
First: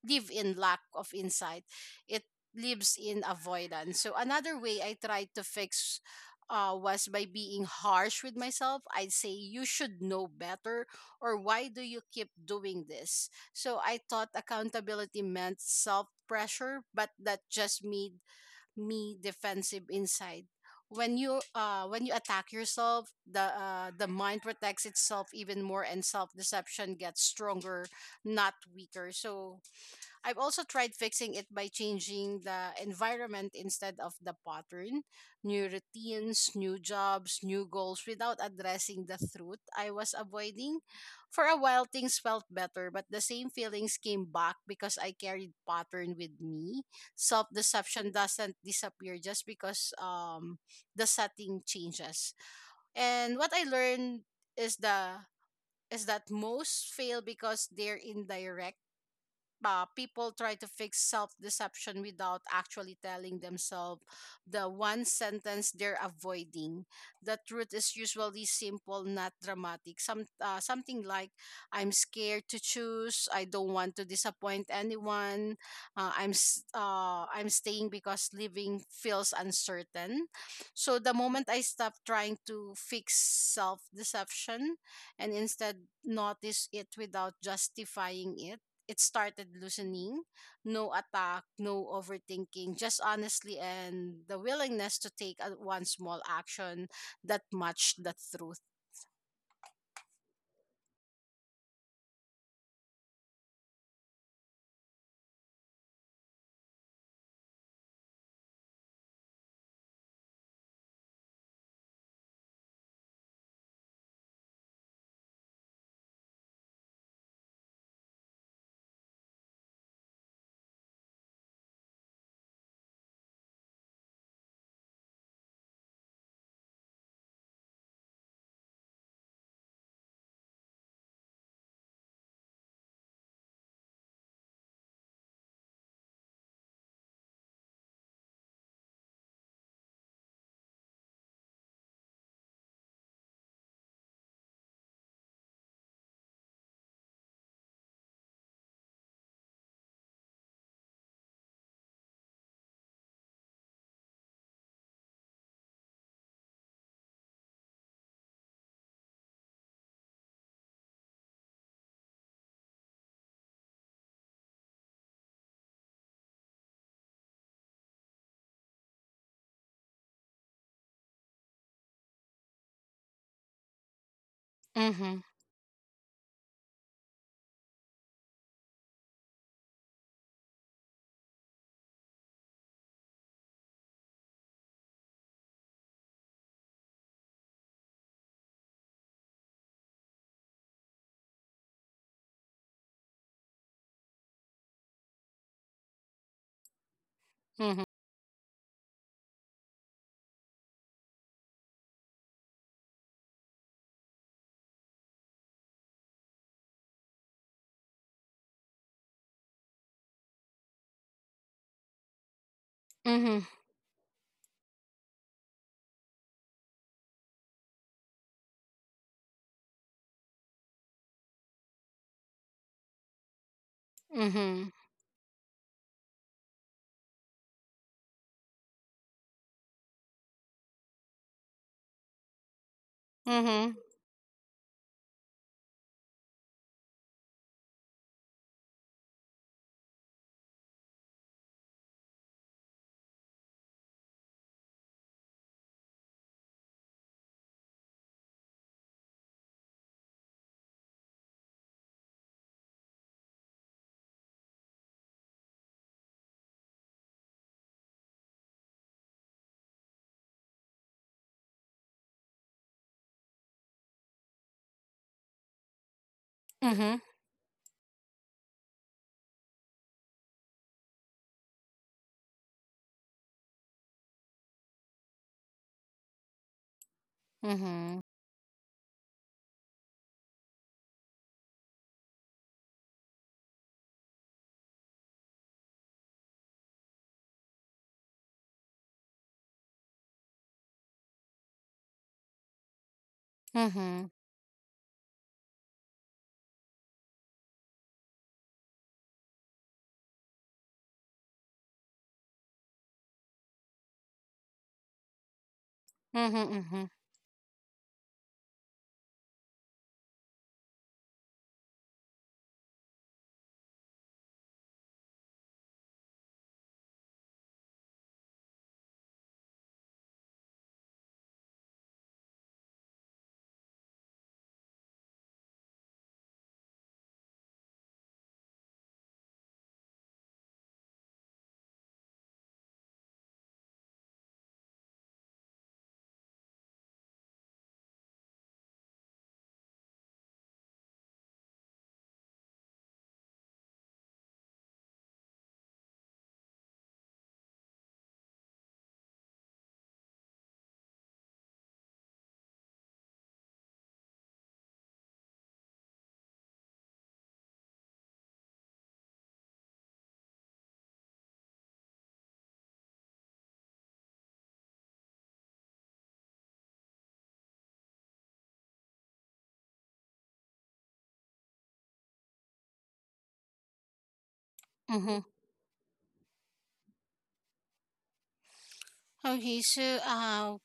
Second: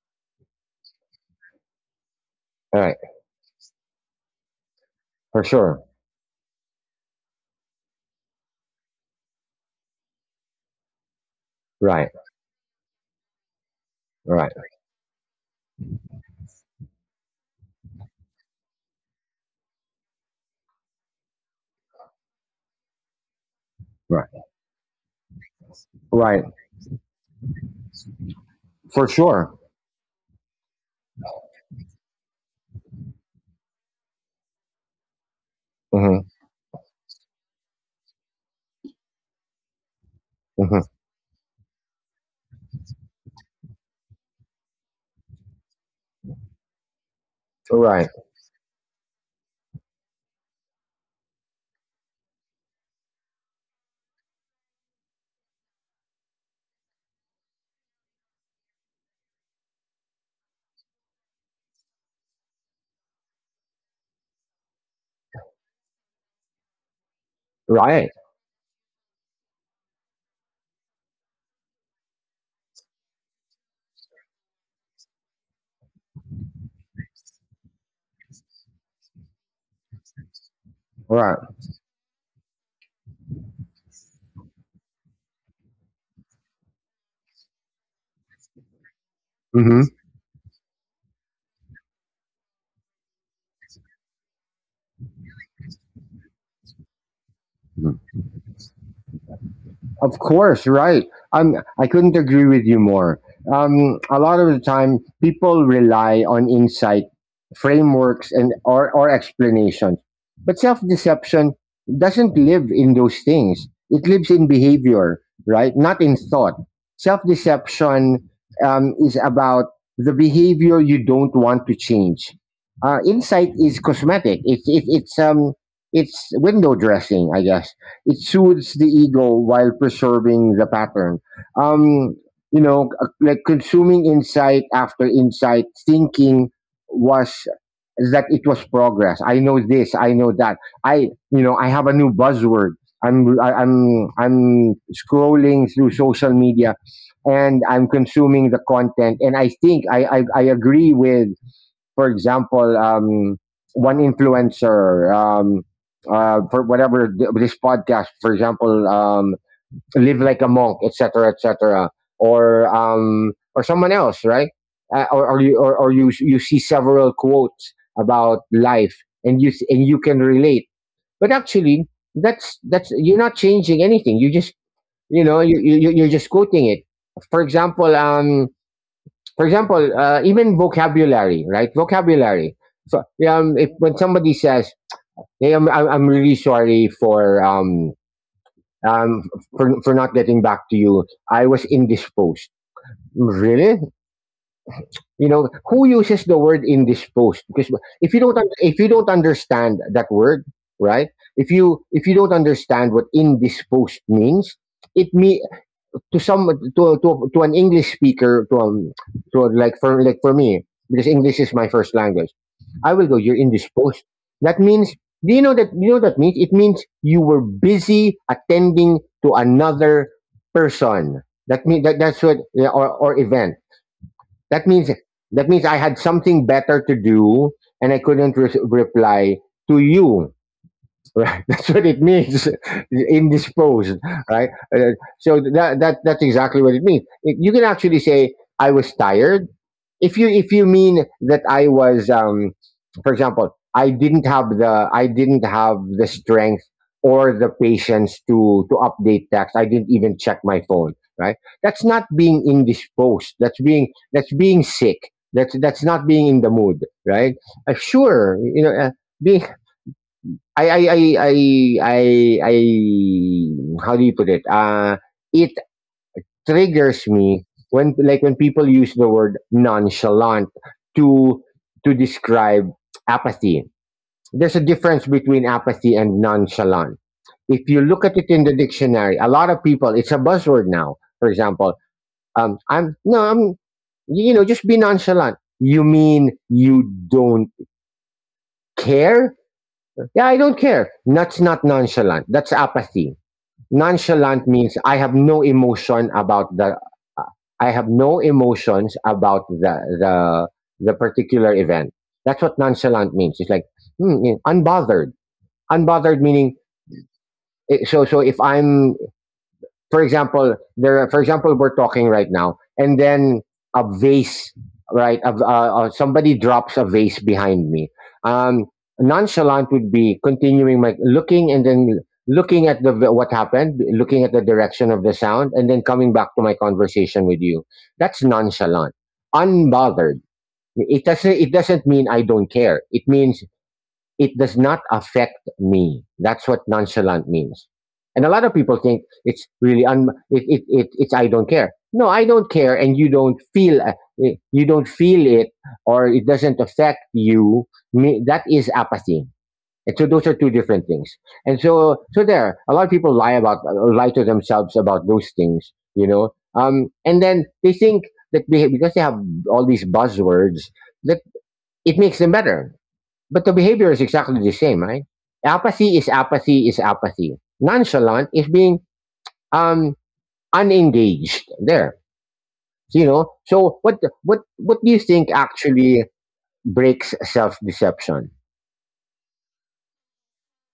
live in lack of insight. It
Right.
lives in avoidance. So another way I tried to
For sure.
fix was by being harsh with myself. I'd say you should know better, or why do you
Right.
keep doing this? So I thought
Right.
accountability meant self pressure, but that just made me defensive inside. When you attack yourself, the
Right.
mind protects itself even more, and self
Right.
deception gets stronger, not
For
weaker.
sure.
So I've also tried fixing it by changing the environment instead of the pattern. New
Hmm.
routines, new jobs, new goals without addressing the truth I was
Hmm.
avoiding. For a while, things felt better, but the same feelings came back because I carried pattern with me. Self
Right.
deception doesn't disappear just because the setting changes. And what I learned is the is that most fail because they're indirect. People try to fix self deception without actually telling themselves the one sentence they're avoiding. The truth is
Right.
usually simple, not dramatic. Something like, "I'm scared to choose. I don't want to disappoint anyone. I'm staying because living feels uncertain." So the
Right.
moment I stop trying to fix self deception and instead notice it without justifying it, it started
Hmm.
loosening. No attack, no overthinking, just honestly and the willingness to take a, one small action that matched the truth.
Of course, right. I couldn't agree with you more. A lot of the time, people rely on insight, frameworks, and or explanations. But self deception doesn't live in those things. It lives in behavior, right? Not in thought. Self deception is about the behavior you don't want to change. Insight is cosmetic. It's it, it's It's window dressing, I guess. It soothes the ego while preserving the pattern. Um, like consuming insight after insight, thinking was that it was progress. I know this. I know that. I have a new buzzword. I'm scrolling through social media, and I'm consuming the content. And I think I agree with, for example, one influencer, for whatever this podcast, for example, live like a monk, etc., etc., or or someone else, right? Or you you see several quotes about life, and you can relate. But actually, that's you're not changing anything. You just
Mm-hmm.
you're just quoting it. For example, um, for example, even vocabulary, right? Vocabulary. So if when somebody says, "Hey, I'm really sorry for um for not getting back to you. I was indisposed." Really? You know who uses the word indisposed? Because
Mm-hmm.
if you don't understand that word, right? If you don't understand what indisposed means, it me to some to an English speaker, to like for me, because English is my first language, I will go. You're
Mm-hmm.
indisposed. That means, do you know that you know what that means? It means you were busy attending to another person. That means that That's what, yeah, or event. That
Mm-hmm.
means that means I had something better to do and I couldn't reply to you. Right, that's what it means.
Mm-hmm.
Indisposed, right? Uh, so that's exactly what it means. You can actually say I was tired. If you mean that I was, for example, I didn't have the strength or the patience to update text. I didn't even check my phone. Right? That's not being indisposed. That's being sick. That's not being in the mood. Right? Sure. Being I I I I I I how do you put it? It triggers
Mm-hmm.
me when people use the word nonchalant to to describe apathy. There's a difference between apathy and nonchalant. If you look
Mm-hmm.
at it in the dictionary, a lot of people it's a buzzword now. For example, I'm no I'm you know just be nonchalant. You mean you don't care? Yeah, I don't care. That's not nonchalant. That's apathy.
Mm-hmm.
Nonchalant means uh, I have no emotions about the particular event. That's what nonchalant means. It's like unbothered. Unbothered meaning,
Mm-hmm.
so if I'm, for example, there. For example, we're talking right now, and then a vase, right? Of Somebody drops a vase behind me. Um, Nonchalant would be continuing my looking and then looking at the what happened, looking at the direction of the sound, and then coming back to my conversation with you. That's nonchalant, unbothered. It doesn't mean I don't care. It means it does not affect me. That's what nonchalant means. And a lot of people think it's really un, it, it's I don't care. No, I don't care, and you don't feel it, or it doesn't affect you. That is apathy. And so those are two different things. And so, there, a lot of people lie to themselves about those things. And then they think because they have all these buzzwords that it makes them better. But the behavior is exactly the same, right? Apathy is apathy is apathy. Nonchalant is being um, unengaged there. So, what do you
Mm-hmm.
think actually breaks self deception?
Okay, so uh,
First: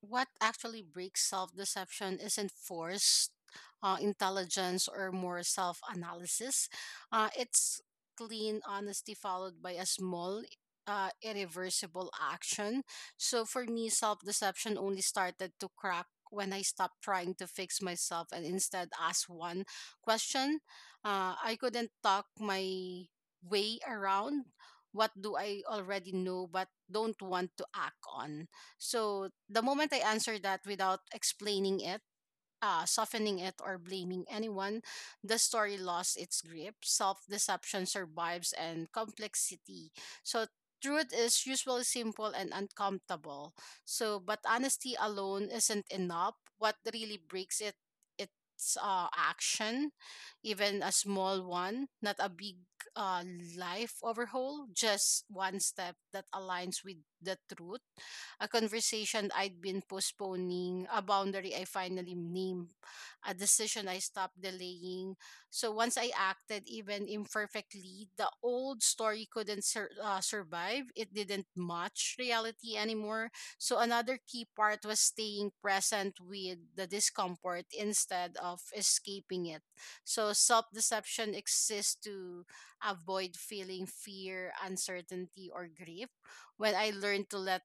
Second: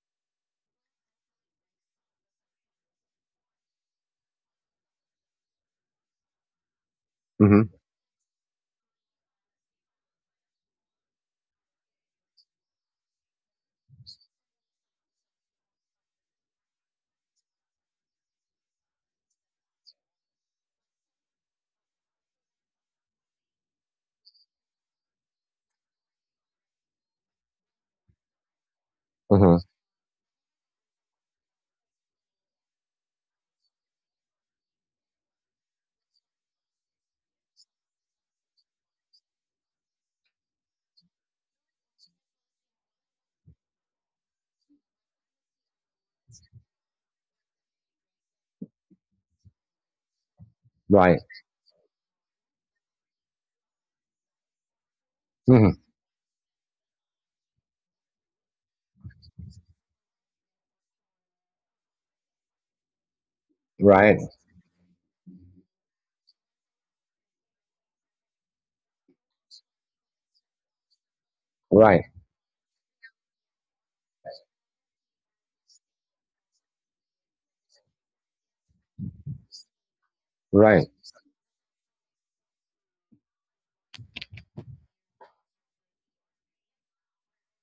what actually breaks self deception isn't forced intelligence or more self analysis. Uh,
Hmm.
it's clean honesty followed by a small, irreversible action. So for me, self deception only started to crack when I stopped trying to fix myself and instead asked one question. I couldn't talk my way around. What do I already know but don't want to act on? So the
Hmm.
moment I answer that without explaining it, softening it, or blaming anyone, the story lost its grip. Self deception survives and complexity. So truth is usually simple and uncomfortable. So, but honesty alone isn't enough. What really breaks it, it's action, even a
Right.
small one, not a big uh, life overhaul, just one
Hmm.
step that aligns with the truth, a conversation I'd been postponing, a boundary I finally named, a decision I
Right.
stopped delaying. So once I acted, even imperfectly, the old story couldn't survive. It didn't
Right.
match reality anymore. So another key part was staying present with the discomfort instead of escaping it. So self
Right.
deception exists to avoid feeling fear, uncertainty, or grief. When I learned to let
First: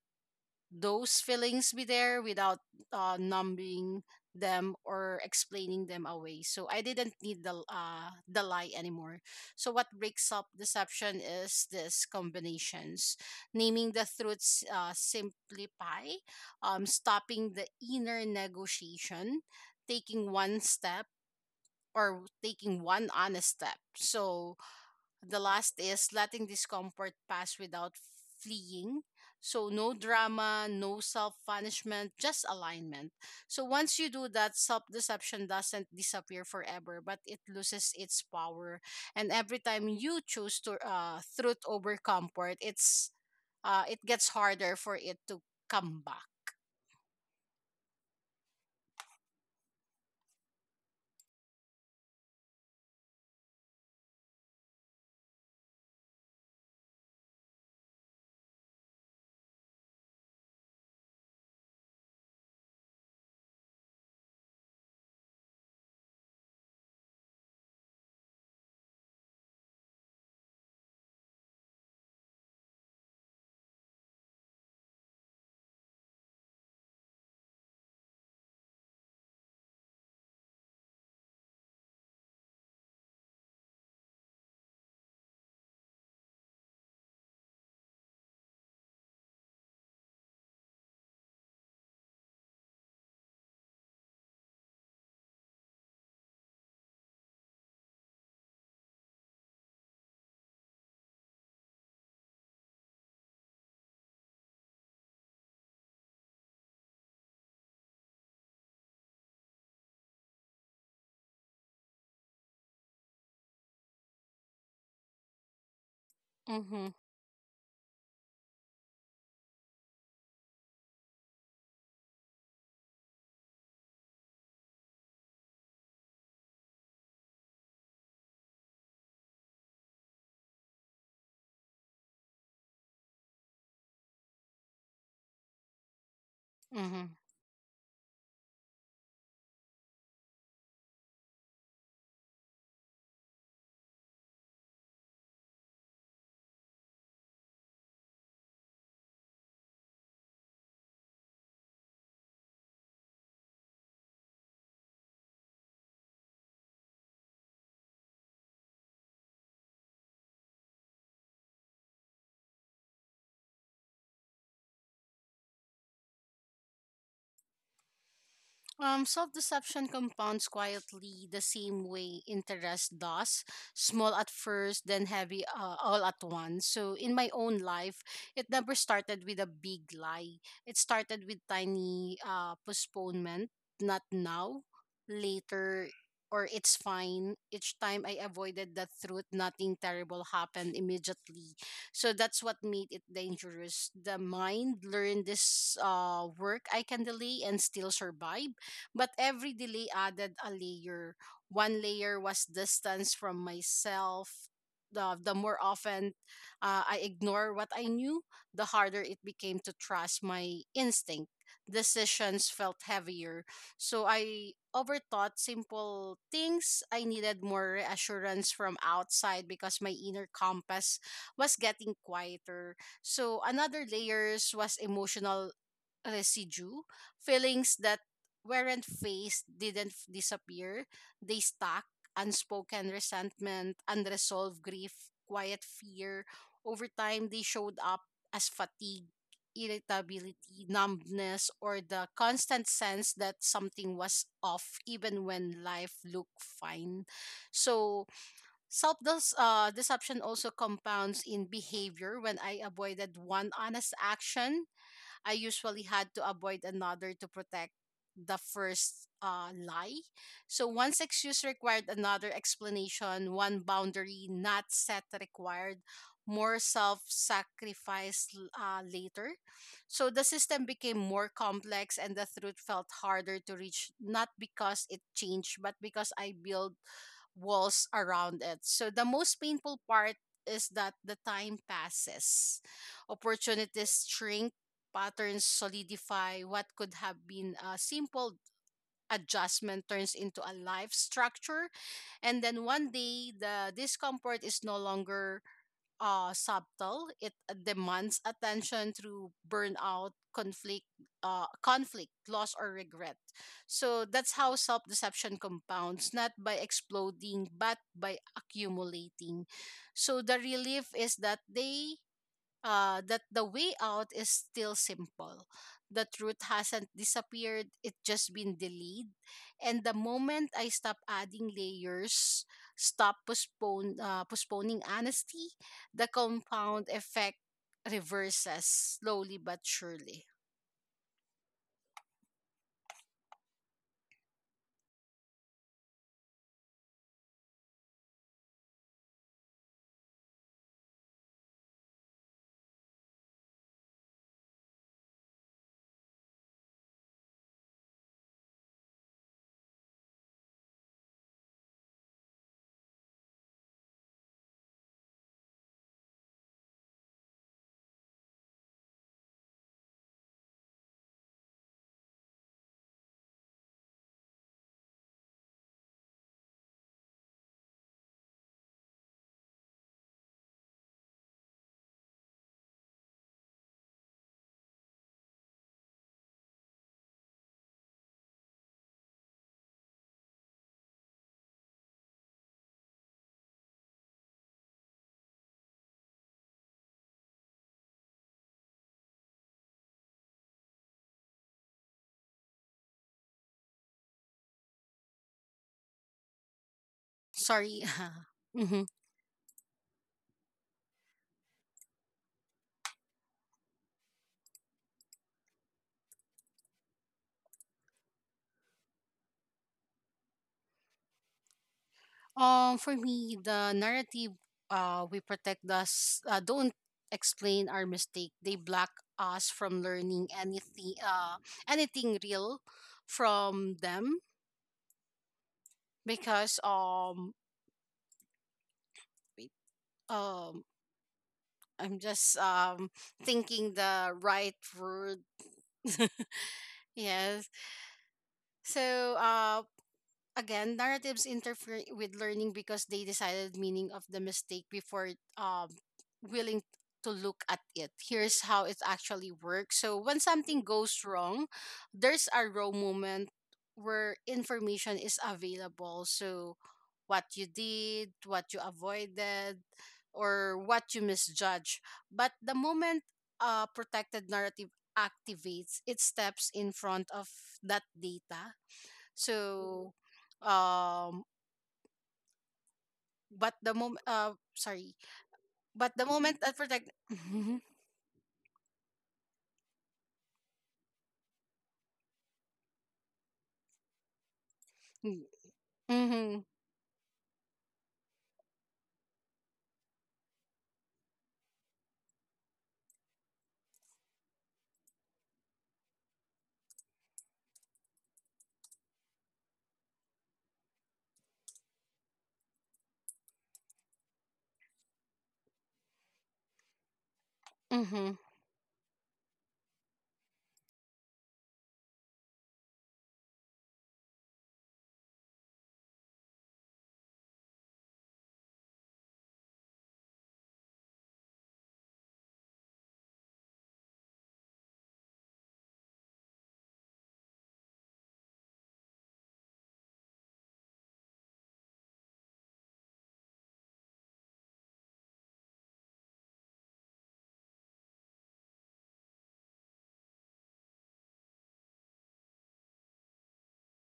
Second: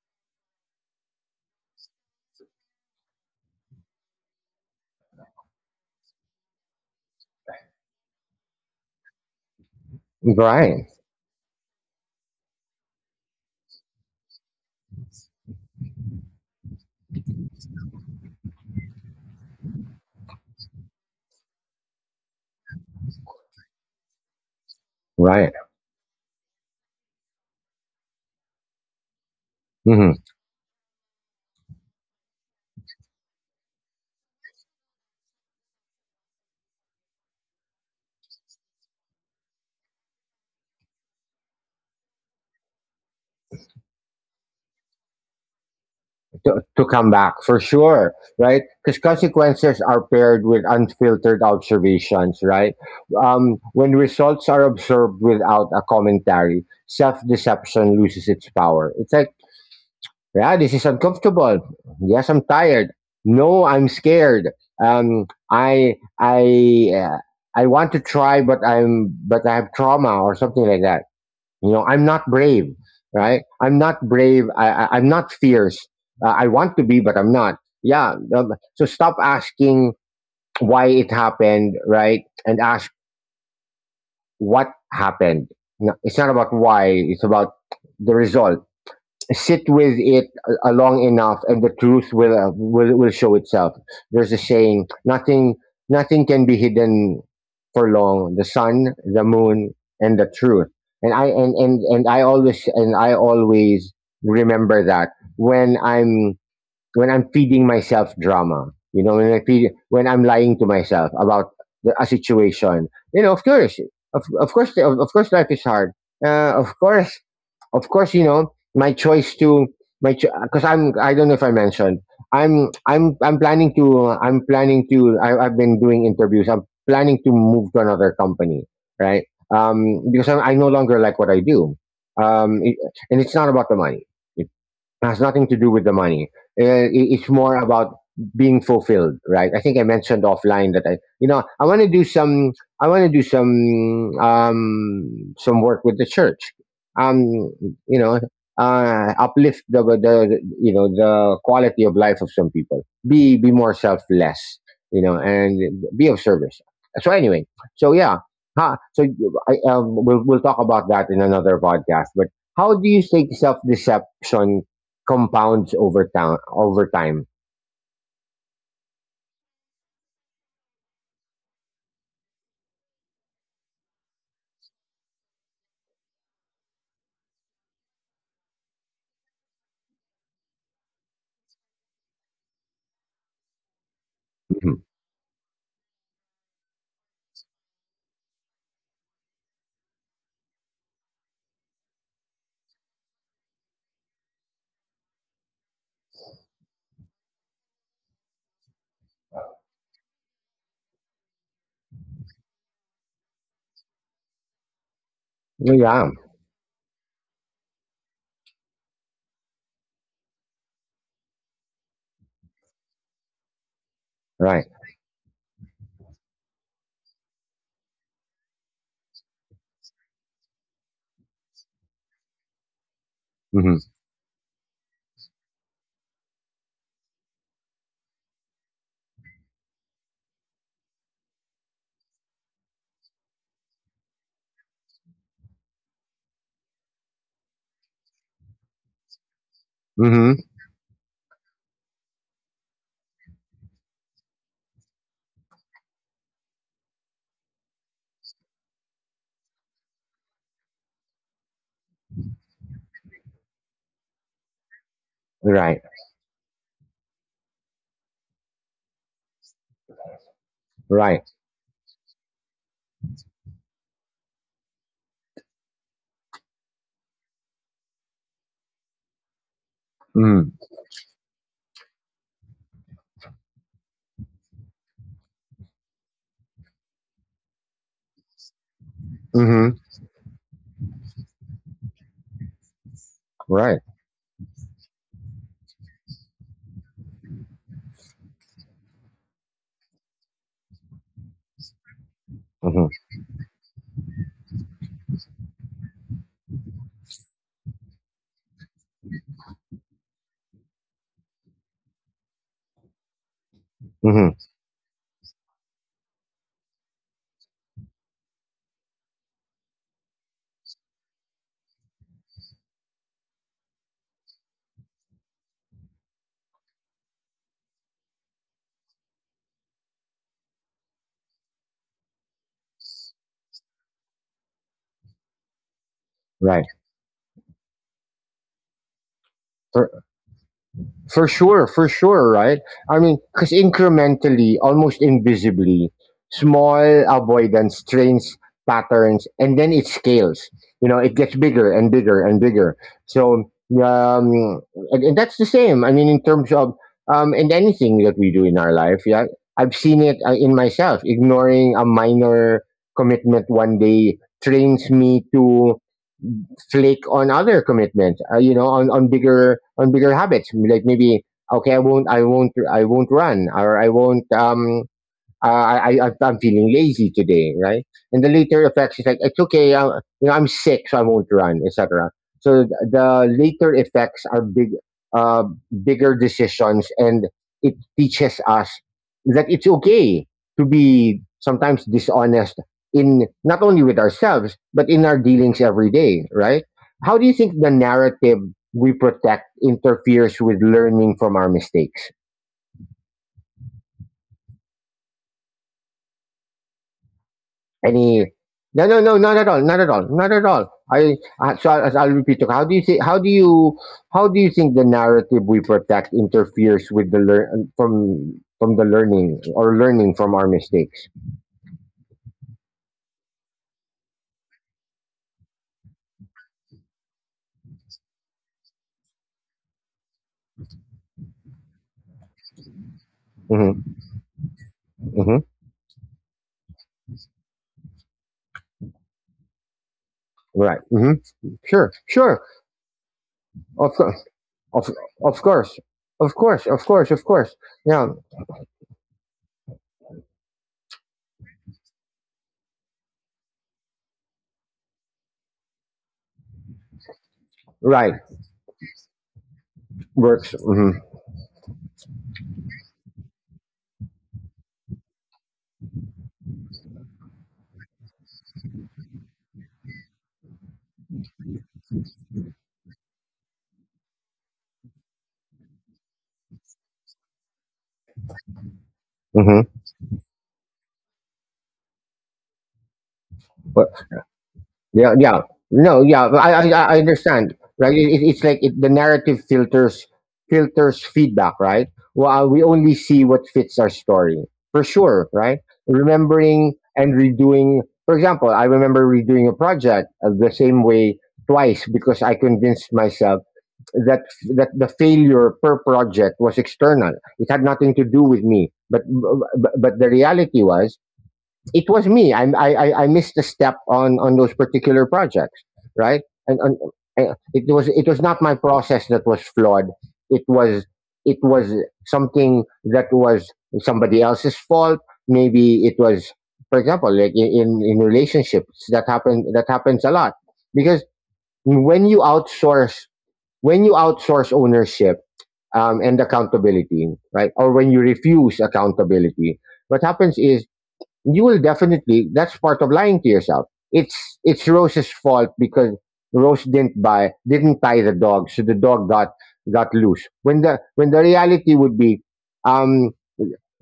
those feelings be there without numbing them or explaining them away. So I didn't need the the lie anymore. So what breaks up
Right.
deception is this combinations, naming the truths simplify, stopping the inner negotiation, taking one step or taking one honest step. So the
Right.
last is letting discomfort pass without fleeing. So, no
Mm-hmm.
drama, no self punishment, just alignment. So, once you do that, self deception doesn't disappear forever, but it loses its power. And every time you choose to truth over comfort, it gets harder for it to come back.
To come back for sure, right? Because consequences are paired with unfiltered observations, right? When results are observed without a commentary, self deception loses its power. It's like, yeah, this is uncomfortable. Yes, I'm tired. No, I'm scared. Um, I I uh, I want to try, but I have trauma or something like that. You know, I'm not brave, right? I'm not brave. I'm not fierce. I want to be, but I'm not. Yeah. So stop asking why it happened, right? And ask what happened. No, it's not about why, it's about the result. Sit with it long enough and the truth will, will show itself. There's a saying, nothing can be hidden for long: the sun, the moon, and the truth. And I and I always remember that when i'm when I'm feeding myself drama, when I'm lying to myself about a situation, you know. Of course, of course, of course, life is hard. Of
Mm-hmm.
course, of course, my choice to my, because I'm, I don't know if I mentioned I'm planning to I, I've been doing interviews. I'm planning to move to another company, right? Because I no longer like what I do. Um, it- and it's not about the money. It has nothing to do with the money.
Mm-hmm.
It's more about being fulfilled, right? I think I mentioned offline that I want to do some, some work with the church. Um, you know, Uplift the quality of life of some people. Be more selfless, and be of service. So anyway, so yeah, huh? So we'll talk about that in another podcast. But how do you think self deception compounds over time? Over time?
Self deception compounds quietly the same way interest does, small at first, then heavy all at once. So, in my own life, it never started with a big lie. It started with tiny postponement, not now,
Mhm.
later, or it's fine. Each time I avoided the truth, nothing terrible happened immediately. So, that's what made it dangerous. The mind learned this work I can delay and still survive, but every delay added a layer. One layer was distance from myself. The more
Yeah.
often I ignore what I knew, the harder it became to trust my instinct. Decisions felt heavier. So I
Right.
overthought simple things. I needed more reassurance from outside because my inner compass was getting quieter. So
Hmm.
another layers was emotional residue, feelings that weren't faced didn't f- disappear. They stuck, unspoken resentment, unresolved grief, quiet fear. Over time, they showed up as fatigue,
Hmm.
irritability, numbness, or the constant sense that something was off even when life looked fine. So, self deception also compounds in behavior when I avoided one honest action I
Right.
usually had to avoid another to protect the first lie. So one
Right.
excuse required another explanation, one boundary not set required more self sacrifice later. So the
Hmm.
system became more complex and the truth felt harder to reach, not because it changed, but because I built walls around it. So the most
Hmm.
painful part is that the time passes,
Right.
opportunities shrink, patterns solidify. What could have been a simple adjustment turns into a life structure, and then
Hmm.
one day the discomfort is no longer subtle. It demands attention through burnout conflict, conflict loss or regret. So
Hmm.
that's how self-deception compounds, not by exploding but by accumulating. So the relief is that the way out is still simple. The truth hasn't disappeared, it's just been delayed. And the moment I stop adding layers, stop postponing honesty, the
Right.
compound effect reverses slowly but
So
surely.
for sure, for sure, right? I mean, because incrementally, almost invisibly, small avoidance trains patterns and then it scales. You know, it gets bigger and bigger and bigger. So, um, and that's the same. I mean, in terms of, and anything that we do in our life, yeah, I've seen it, in myself. Ignoring a minor commitment one day trains me to flake on other commitments, on bigger habits, like maybe okay, I won't run, or I won't I- am feeling lazy today, right? And the later effects is like, it's okay, I'm sick, so I won't run, etc. So the later effects are big, uh, bigger decisions, and it teaches us that it's okay to be sometimes dishonest, in not only with ourselves but in our dealings every day, right? How do you think the narrative we protect interferes with learning from our mistakes?
Sorry.
Any? No,
Mhm.
no, no, not at all, not at all, not at all. I'll repeat. How do you say? How do you? How do you think the narrative we protect interferes with the learn from the learning or learning from our mistakes?
For me, the narrative we protect us don't explain our mistake. They block us from learning anything anything real from
Hmm.
them
Hmm.
because wait, um
Right. Hmm. Sure.
I'm just
Sure.
thinking
Of
the
course.
right
Of
word.
of course. Of course. Of course. Of
Yes.
course. Yeah.
So again, narratives interfere with learning because they decided meaning of the mistake before um, willing to look at it.
Right.
Here's how it actually works. So when
Works.
something
Hmm.
goes wrong, there's a raw moment where information is available. So what you did, what you avoided, or what you misjudge. But the moment a protected narrative activates, it steps in front of that data.
Hmm.
So, um, but the moment, sorry,
Yeah, yeah.
but
No,
the
yeah, but
moment that
I, I,
protect,
I understand,
mm-hmm,
right? It's like the narrative Filters feedback, right? Well, we only see what fits our story, for sure, right?
mm-hmm,
Remembering and redoing, for example, I remember redoing a project, the same way twice, because I convinced myself that that the failure per project was external. It had nothing to do with me, but but the reality was it was me. I missed a step on those particular projects, right? And it was it
mm-hmm,
was not my process that was flawed. It was, it was something that was somebody else's fault. Maybe it was, for example, like in in relationships that happen, that happens a lot. Because when you outsource when you outsource ownership, and accountability, right? Or when you refuse accountability, what happens is, you will definitely, that's part of lying to yourself. It's Rose's fault because Rose didn't tie the dog, so the dog got loose, when the reality would be, um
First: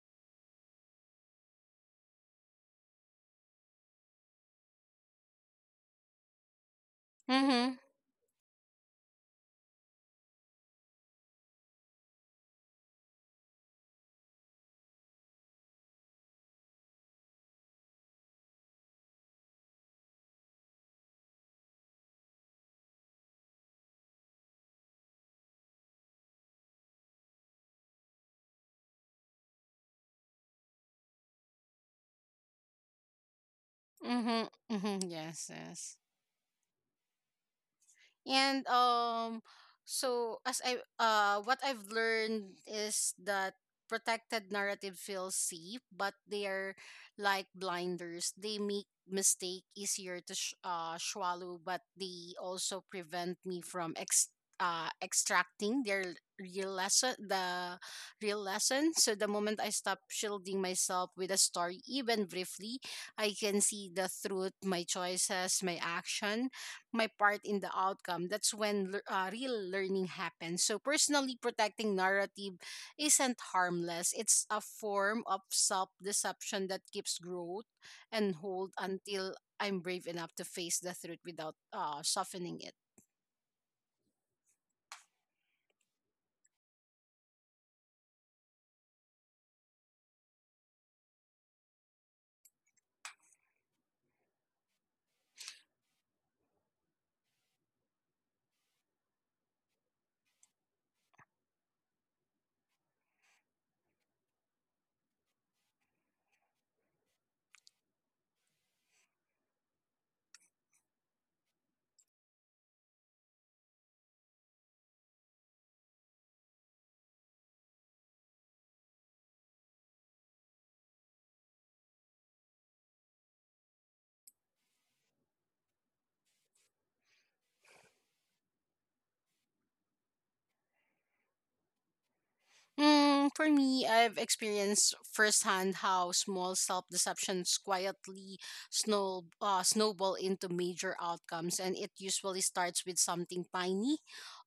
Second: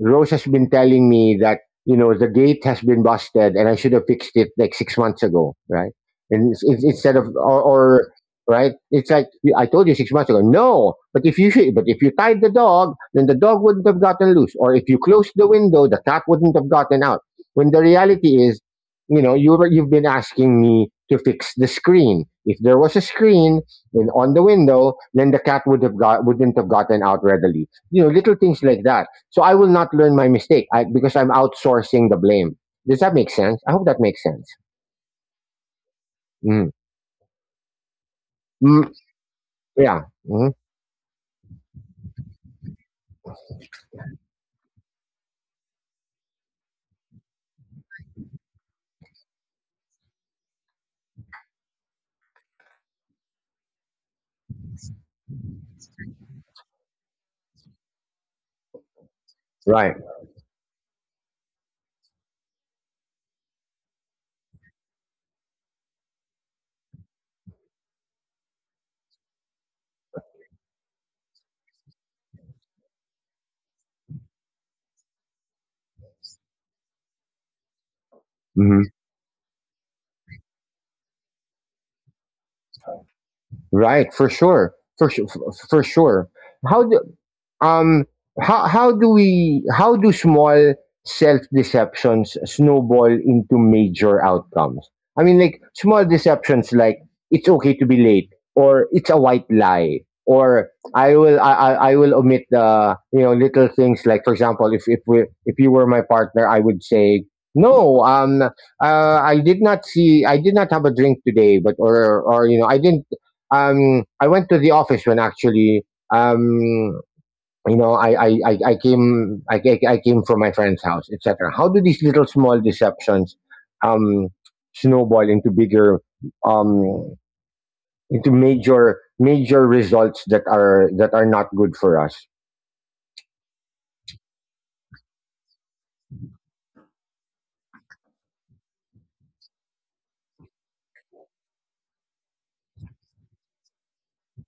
Rose has been telling me that, the gate has been busted and I should have fixed it like 6 months ago, right? And instead of, or,
mm-hmm,
or right, it's like, I told you 6 months ago. No, but if you should, but if you tied the dog, then the dog wouldn't have gotten loose, or if you closed the window, the cat wouldn't have gotten out, when the reality is, you've been asking me to fix the screen. If there was a screen on the window, then the cat wouldn't have gotten out readily. You know, little things like that. So I will not learn my mistake, because I'm outsourcing the blame. Does that make sense? I hope that makes sense.
mm-hmm, yes, yes.
Mm.
And
Mm, yeah.
so
Mhm.
as I what I've learned is that protected narrative feels safe, but they are like blinders. They make mistake easier to swallow, but they also prevent me from extracting their real lesson, the real lesson. So the moment I
Right.
stop shielding myself with a story, even briefly, I can see the truth, my choices, my action, my part in the outcome. That's when real learning happens. So, personally protecting narrative isn't harmless, it's a form of self deception that keeps growth and hold
Mhm.
until I'm brave enough to face the truth without softening it.
Right. For sure. For sure. For sure. How do, um how do we how do small self deceptions snowball into major outcomes? I mean, like small deceptions like, it's okay to be late, or it's a white lie, or I will omit the, little things, like for example, if you were my partner, I would say, no, I did not have a drink today, but, or you know I didn't, I went to the office, when actually, um I came from my friend's house, etc. How do these little small deceptions, um snowball into bigger, um into major results that are not good for us?
Mm, for me, I've experienced firsthand how small self-deceptions quietly snowball into major outcomes, and it usually starts with something tiny,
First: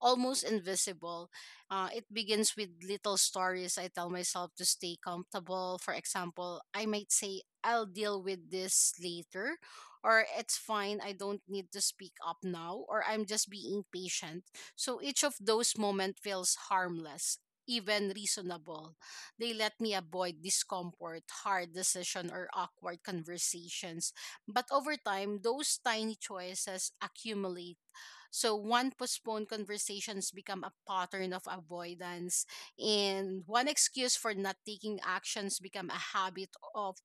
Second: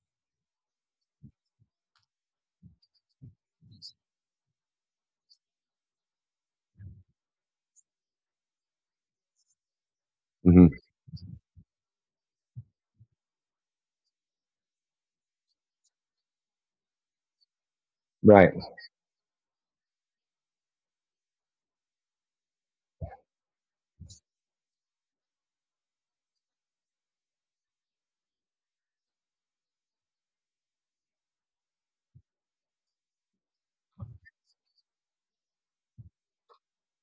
almost invisible. It begins with little stories I tell myself to stay comfortable. For example, I might say, "I'll deal with this later," or "It's
Hmm.
fine, I don't need to speak up now," or "I'm just being patient." So each of those moments feels harmless, even
Right.
reasonable. They let me avoid discomfort, hard decision, or awkward conversations. But over time, those tiny choices accumulate. So one postponed conversations become a pattern of avoidance, and one excuse for not taking actions become a habit of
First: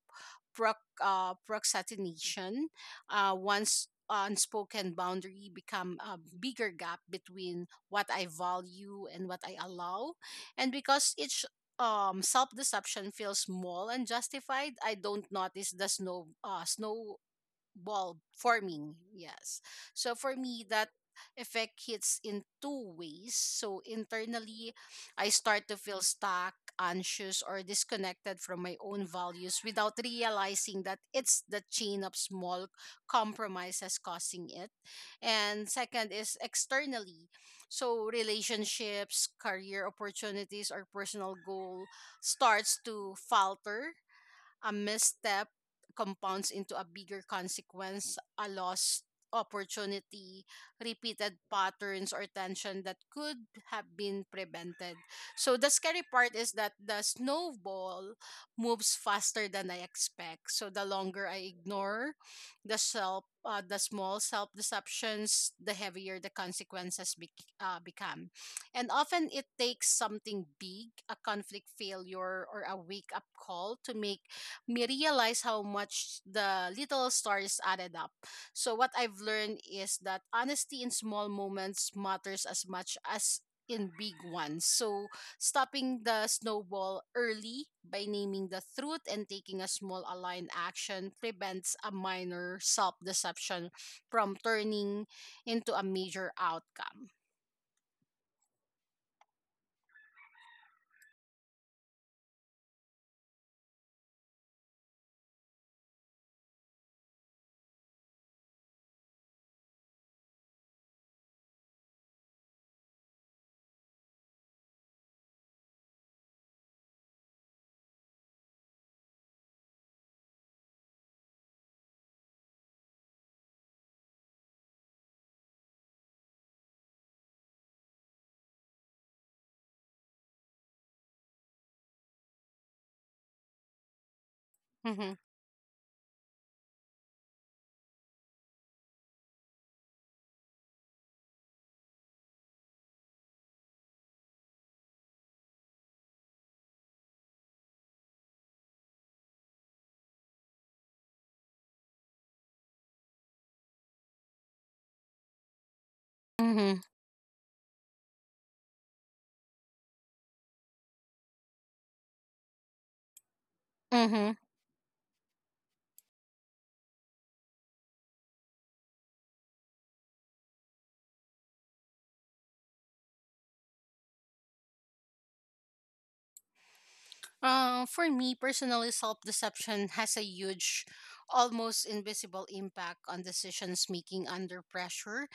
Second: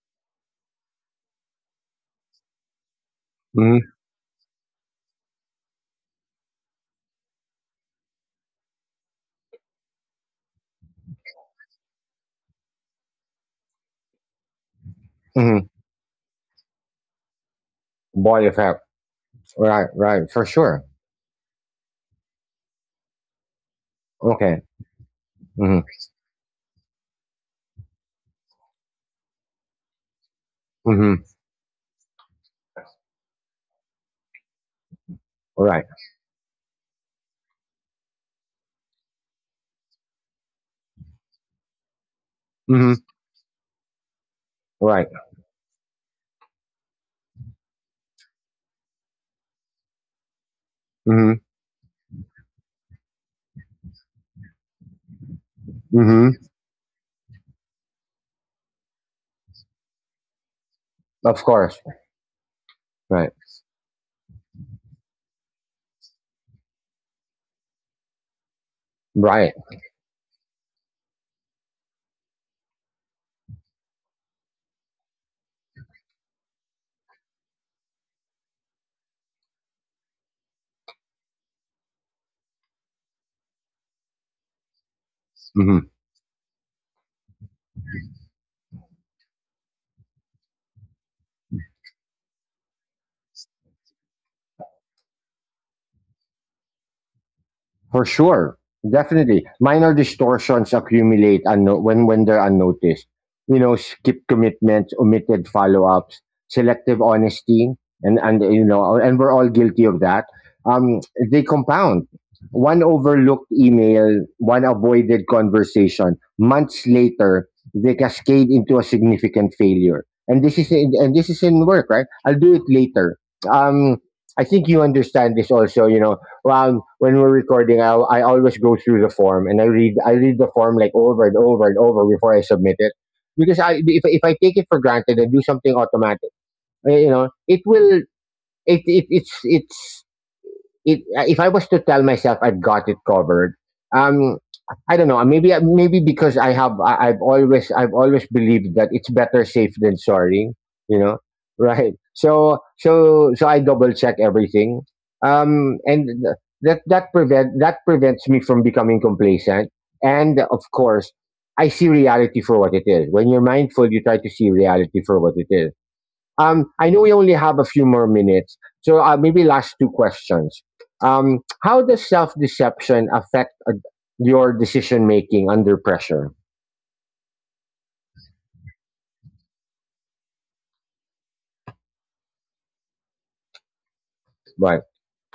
procrastination. Once
Hmm.
unspoken boundary become a bigger gap between what I value and what I allow, and because each self deception feels small and justified, I don't
Hmm.
notice the snow ball
Ball effect.
forming, yes.
Right.
So
Right,
for
for
me,
sure.
that effect hits in two ways. So
Okay.
internally, I start to
Hmm.
feel stuck, anxious, or disconnected from my own values without realizing that
Hmm.
it's the chain of small compromises causing it. And
Right.
second is externally. So relationships, career opportunities, or personal goal starts
Hmm.
to falter, a
Right.
misstep compounds into a bigger consequence, a lost opportunity,
Hmm.
repeated patterns or tension that could have been prevented. So the scary part
Hmm.
is that the snowball moves faster than I expect. So the longer
Of
I
course.
ignore the self
Right.
the small self deceptions, the heavier the consequences become. And often it
Right.
takes something big, a conflict failure or a wake up call to make me realize how much the little stars added up. So what I've learned is that honesty in small moments matters as much as in big ones. So
Mm-hmm.
stopping the snowball early by naming the truth and taking a small aligned action prevents a minor self-deception from turning into a major outcome.
For sure, definitely. Minor distortions accumulate, when they're unnoticed. You know, skip commitments, omitted follow-ups, selective honesty, and we're all guilty of that. Um, they compound. One overlooked email, one avoided conversation. Months later, they cascade into a significant failure. And this is in work, right? I'll do it later. Um, I think you understand this also. You know, well, when we're recording, I always go through the form, and I read the form like over and over and over before I submit it. Because I if I take it for
Mm-hmm.
granted and do something automatic, it will it, it it's it, if I was to tell myself I've got it covered, um, I don't know. Maybe because I've always believed that it's better safe than sorry. You know, right? So I double check everything, um, and th-
Mm-hmm.
that that prevent that prevents me from becoming complacent. And of course, I see reality for what it is. When you're mindful, you try to
Mm-hmm.
see reality for what it is. I know we only have a few more minutes, so maybe last two questions. How does self deception affect, your decision making under pressure?
For me, personally, self deception has a huge, almost invisible impact on decisions making under
Right.
pressure.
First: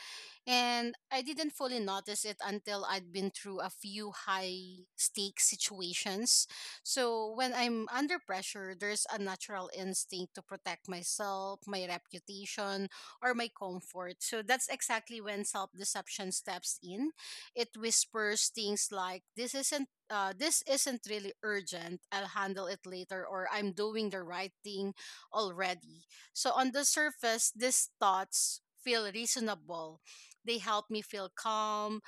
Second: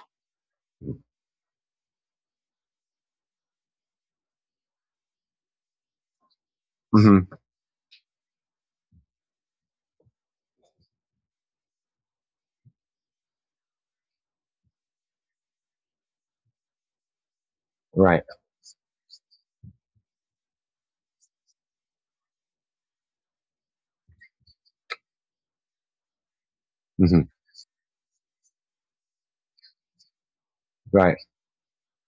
And I didn't fully notice it until I'd been through a few high stakes situations. So
Hmm.
when I'm under pressure, there's a natural instinct to protect myself, my reputation, or my comfort. So that's exactly when self deception steps in. It
Right.
whispers things like, "This isn't really urgent. I'll handle it later," or "I'm doing the right thing already." So, on the
Hmm.
surface, these thoughts feel reasonable, they help me
Right.
feel calm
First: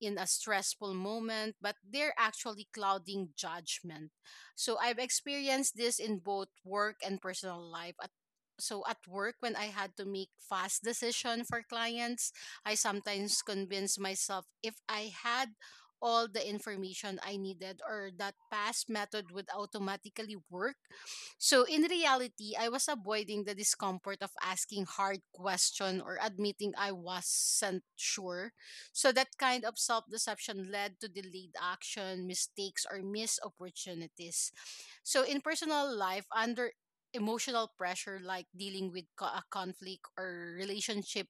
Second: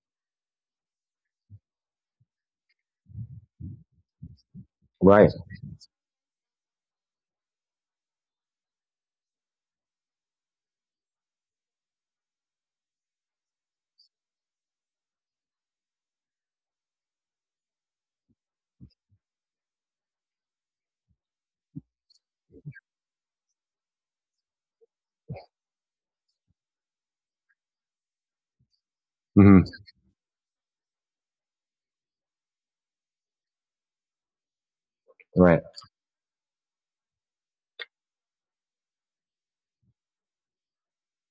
in a stressful moment, but they're actually clouding judgment. So I've
Right.
experienced this in both work and personal life. So at work, when I had to make fast decision for clients, I sometimes convinced myself if I had all the information I needed or that past method would automatically work. So in reality, I was avoiding the discomfort of asking hard question or admitting I wasn't sure. So that
Hmm.
kind of self deception led to delayed action, mistakes, or missed opportunities. So in
Right.
personal life, under emotional pressure like dealing with a conflict or relationship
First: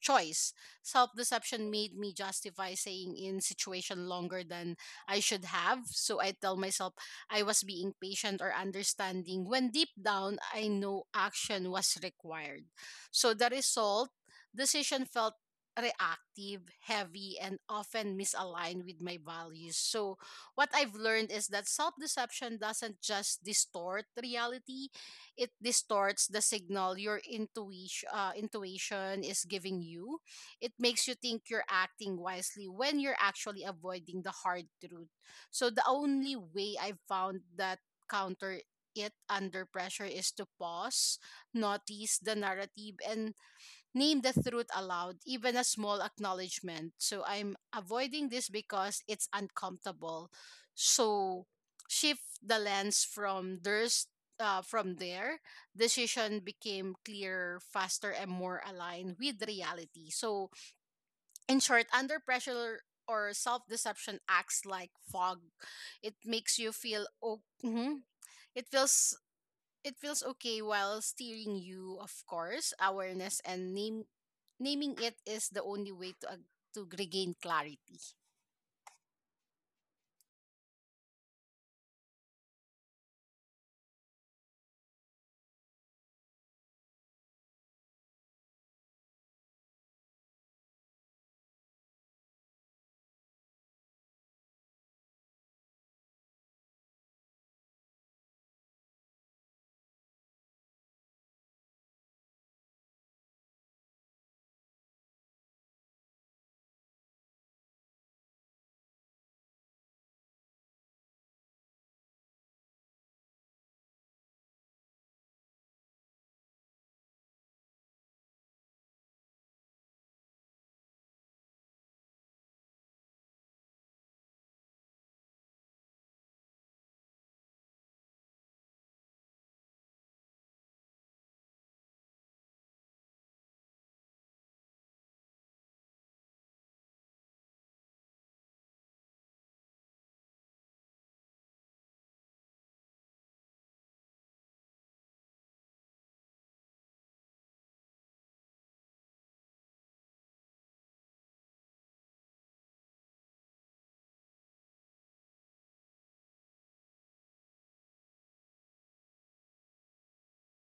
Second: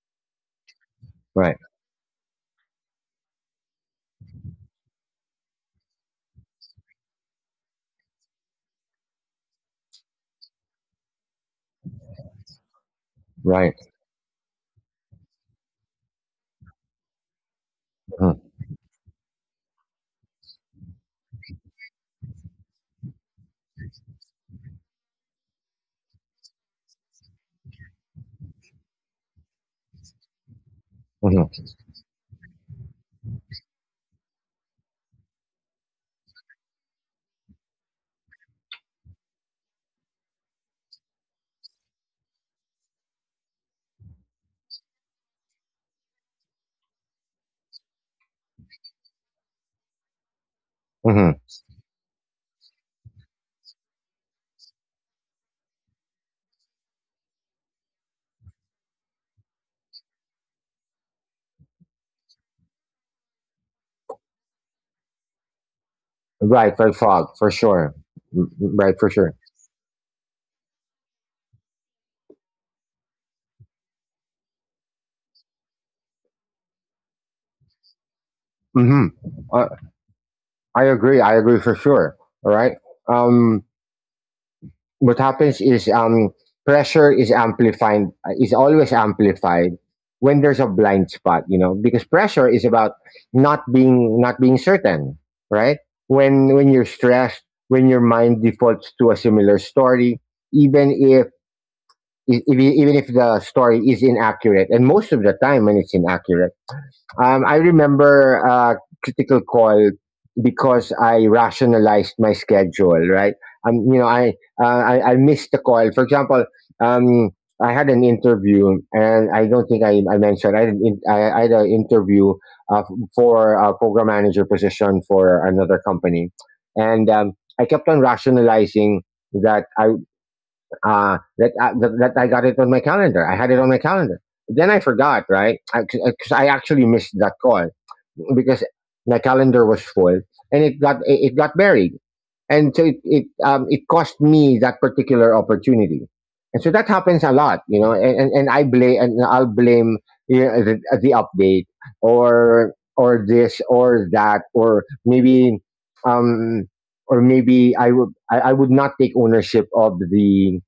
choice. Self
Right.
deception made me justify staying in situation longer than I should have. So I tell myself I was being patient or understanding when deep down I know action was required. So the
Right.
result, decision felt reactive, heavy, and often misaligned with my values. So what I've learned is that self deception doesn't just distort reality, it distorts the signal your intuition is giving you. It makes you think
Mm-hmm.
you're acting wisely when you're actually avoiding the hard truth. So the only way I've found that counter it under pressure is to pause, notice the narrative and name the truth aloud, even a small acknowledgement. So I'm avoiding this because it's uncomfortable.
Hmm.
So shift the lens from there, decision became clearer, faster, and more aligned with reality. So in short, under pressure or self-deception acts like fog. It makes you
Right. For
feel
fog,
oh,
for sure.
mhm.
Mm,
it
right. For
feels
sure.
it feels okay while steering you, of course. Awareness and name naming it is the only way to regain clarity.
Hmm. Uh, I agree. I agree for sure. All right. Um, what happens is, pressure is amplified, is always amplified when there's a blind spot, you know, because pressure is about not being certain, right? When you're stressed, when your mind defaults to a similar story, even if even if the story is inaccurate, and most of the time when it's inaccurate, I remember a critical call because I rationalized my schedule. Right? Um, you know, I I missed the call. For example, um, I had an interview, and I don't think I mentioned, I had an interview, uh, for a program manager position for another company, and I kept on rationalizing that I that I got it on my calendar. I had it on my calendar, then I forgot, right? 'Cause I actually missed that call because the calendar was full and it got buried, and so it it cost me that particular opportunity. And so that happens a lot, and I blame, and I'll blame the update or this or that, um or maybe I would not take ownership of the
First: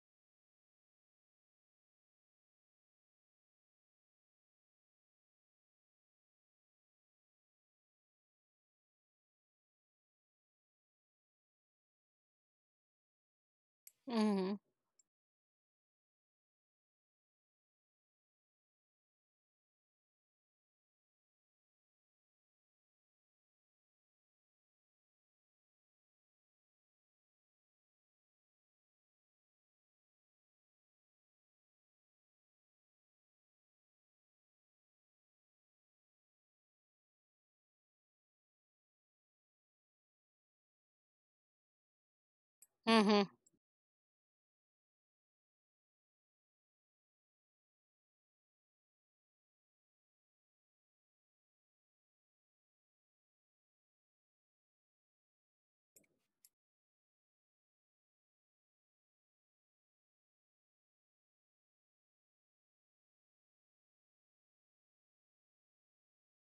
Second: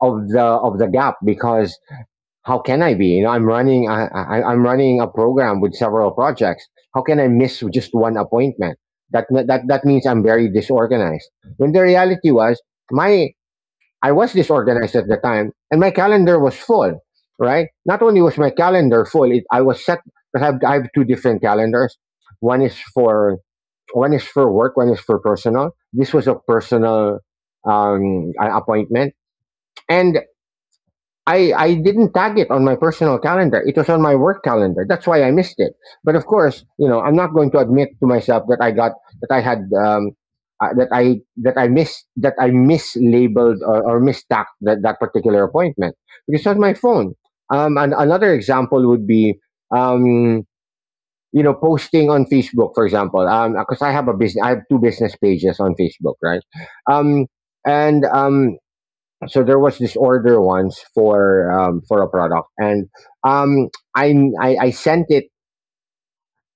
of the of the gap. Because how can I be? You know, I'm running, I'm running a program with several projects. How can I miss just one appointment? That means I'm very disorganized. When the reality was, my, I was
Mhm.
disorganized at the time and my calendar was full, right? Not only was my calendar full, I was set, I have two different calendars. One is for, one is for work, one is for personal. This was a personal appointment. And I didn't tag it on my personal calendar. It was on my work calendar. That's why I missed it. But of course, you know, I'm not going to admit to myself that I got, that I had that I, that I missed, that I
Mhm.
mislabeled or mistacked that, that particular appointment, because it's on my phone. And another example would be, um, posting on Facebook, for example. Because I have a business, I have two business pages on Facebook, right? Um, and So there was this order once for a product, and um, I, I sent it,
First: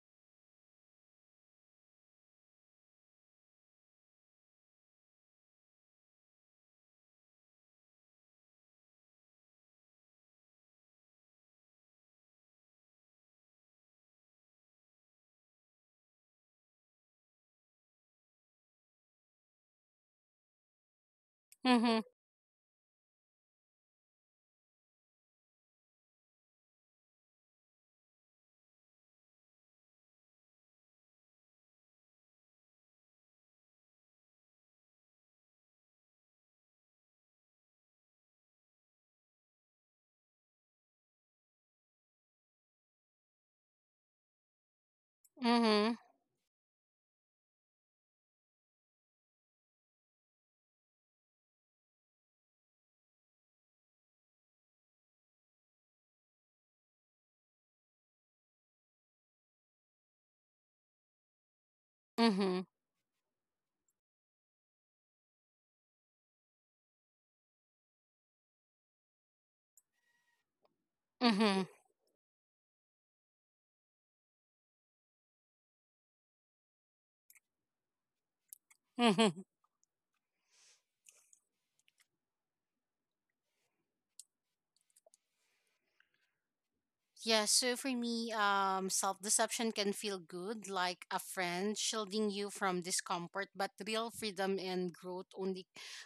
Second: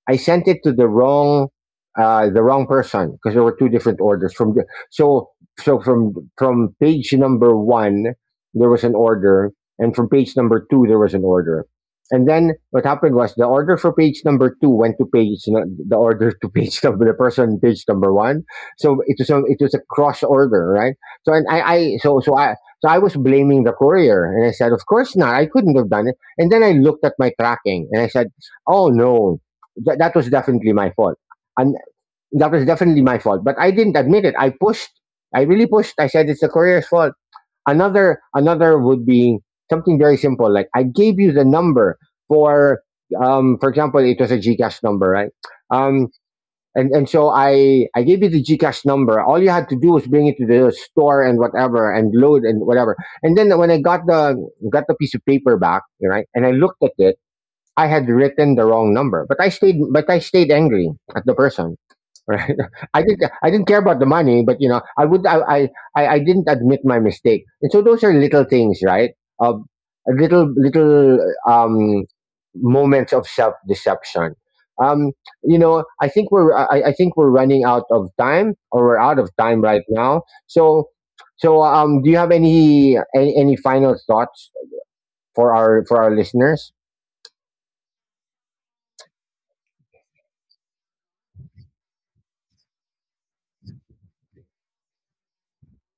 I sent it to the wrong person, because there were two different orders from the, so so from page number one there was an order, and from page number two there was an order. And then what happened was the order for page number two went to page, the order to page number, the person page number one. So it was a cross order, right? So and I
Mhm.
so so I was blaming the courier, and I said of course not, I couldn't have done it. And then I looked at my tracking and I said, oh no. That was definitely my fault. And that was definitely my fault. But I didn't admit it. I pushed. I really pushed. I said it's the courier's fault. Another, another would be something very simple. Like I gave you the number for, for example, it was a Gcash number, right?
Mhm.
Um and so I gave you the Gcash number. All you had to do was bring it to the store and whatever, and load and whatever. And then when I got the, got the piece of paper back, right, and I looked at it, I had written the wrong number. But I stayed, but I stayed angry at the person. Right?
Mhm.
I didn't care about the money, but I didn't admit my mistake. And so those are little things, right? Of little, little
Mhm.
um moments of self deception. Um, I think I think we're running out of time, or we're out of
Mhm.
time right now. So so do you have any any final thoughts for our, for our listeners?
Yeah, so for me, self deception can feel good, like a friend shielding you from discomfort, but real freedom and growth only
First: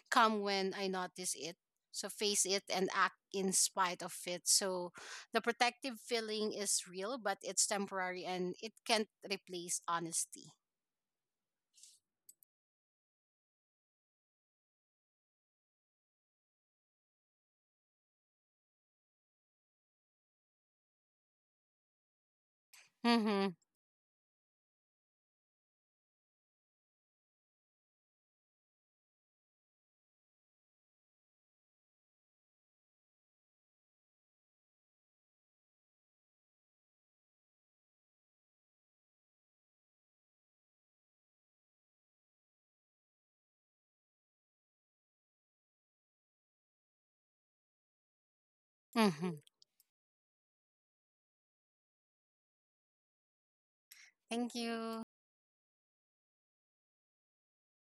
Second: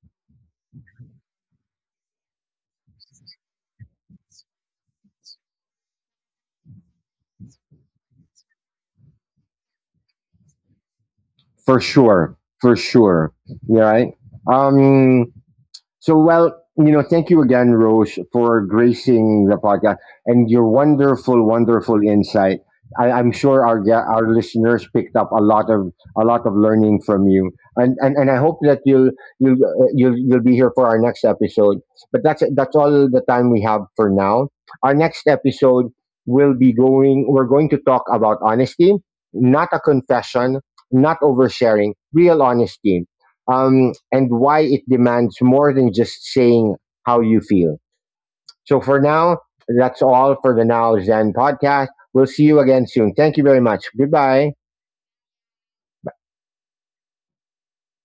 come when I notice it. So face it and act in spite of it. So the protective feeling is real, but it's temporary and it can't replace honesty.
For sure, for sure. Yeah, right. Um, well, you know, thank you again, Roche, for gracing the podcast and your wonderful, wonderful insight. I'm
Mm-hmm.
sure our our listeners picked up a lot of, a lot of learning from you. And and I hope that you'll, you'll be here for our next episode. But that's all the time we have for now. Our next episode will be going, we're going to talk about honesty. Not a confession, not oversharing, real honesty, and why it demands more than just saying how you feel. So for now,
Mm-hmm.
that's all for the Now Zen podcast. We'll see you again soon. Thank you very much. Goodbye.
Thank you.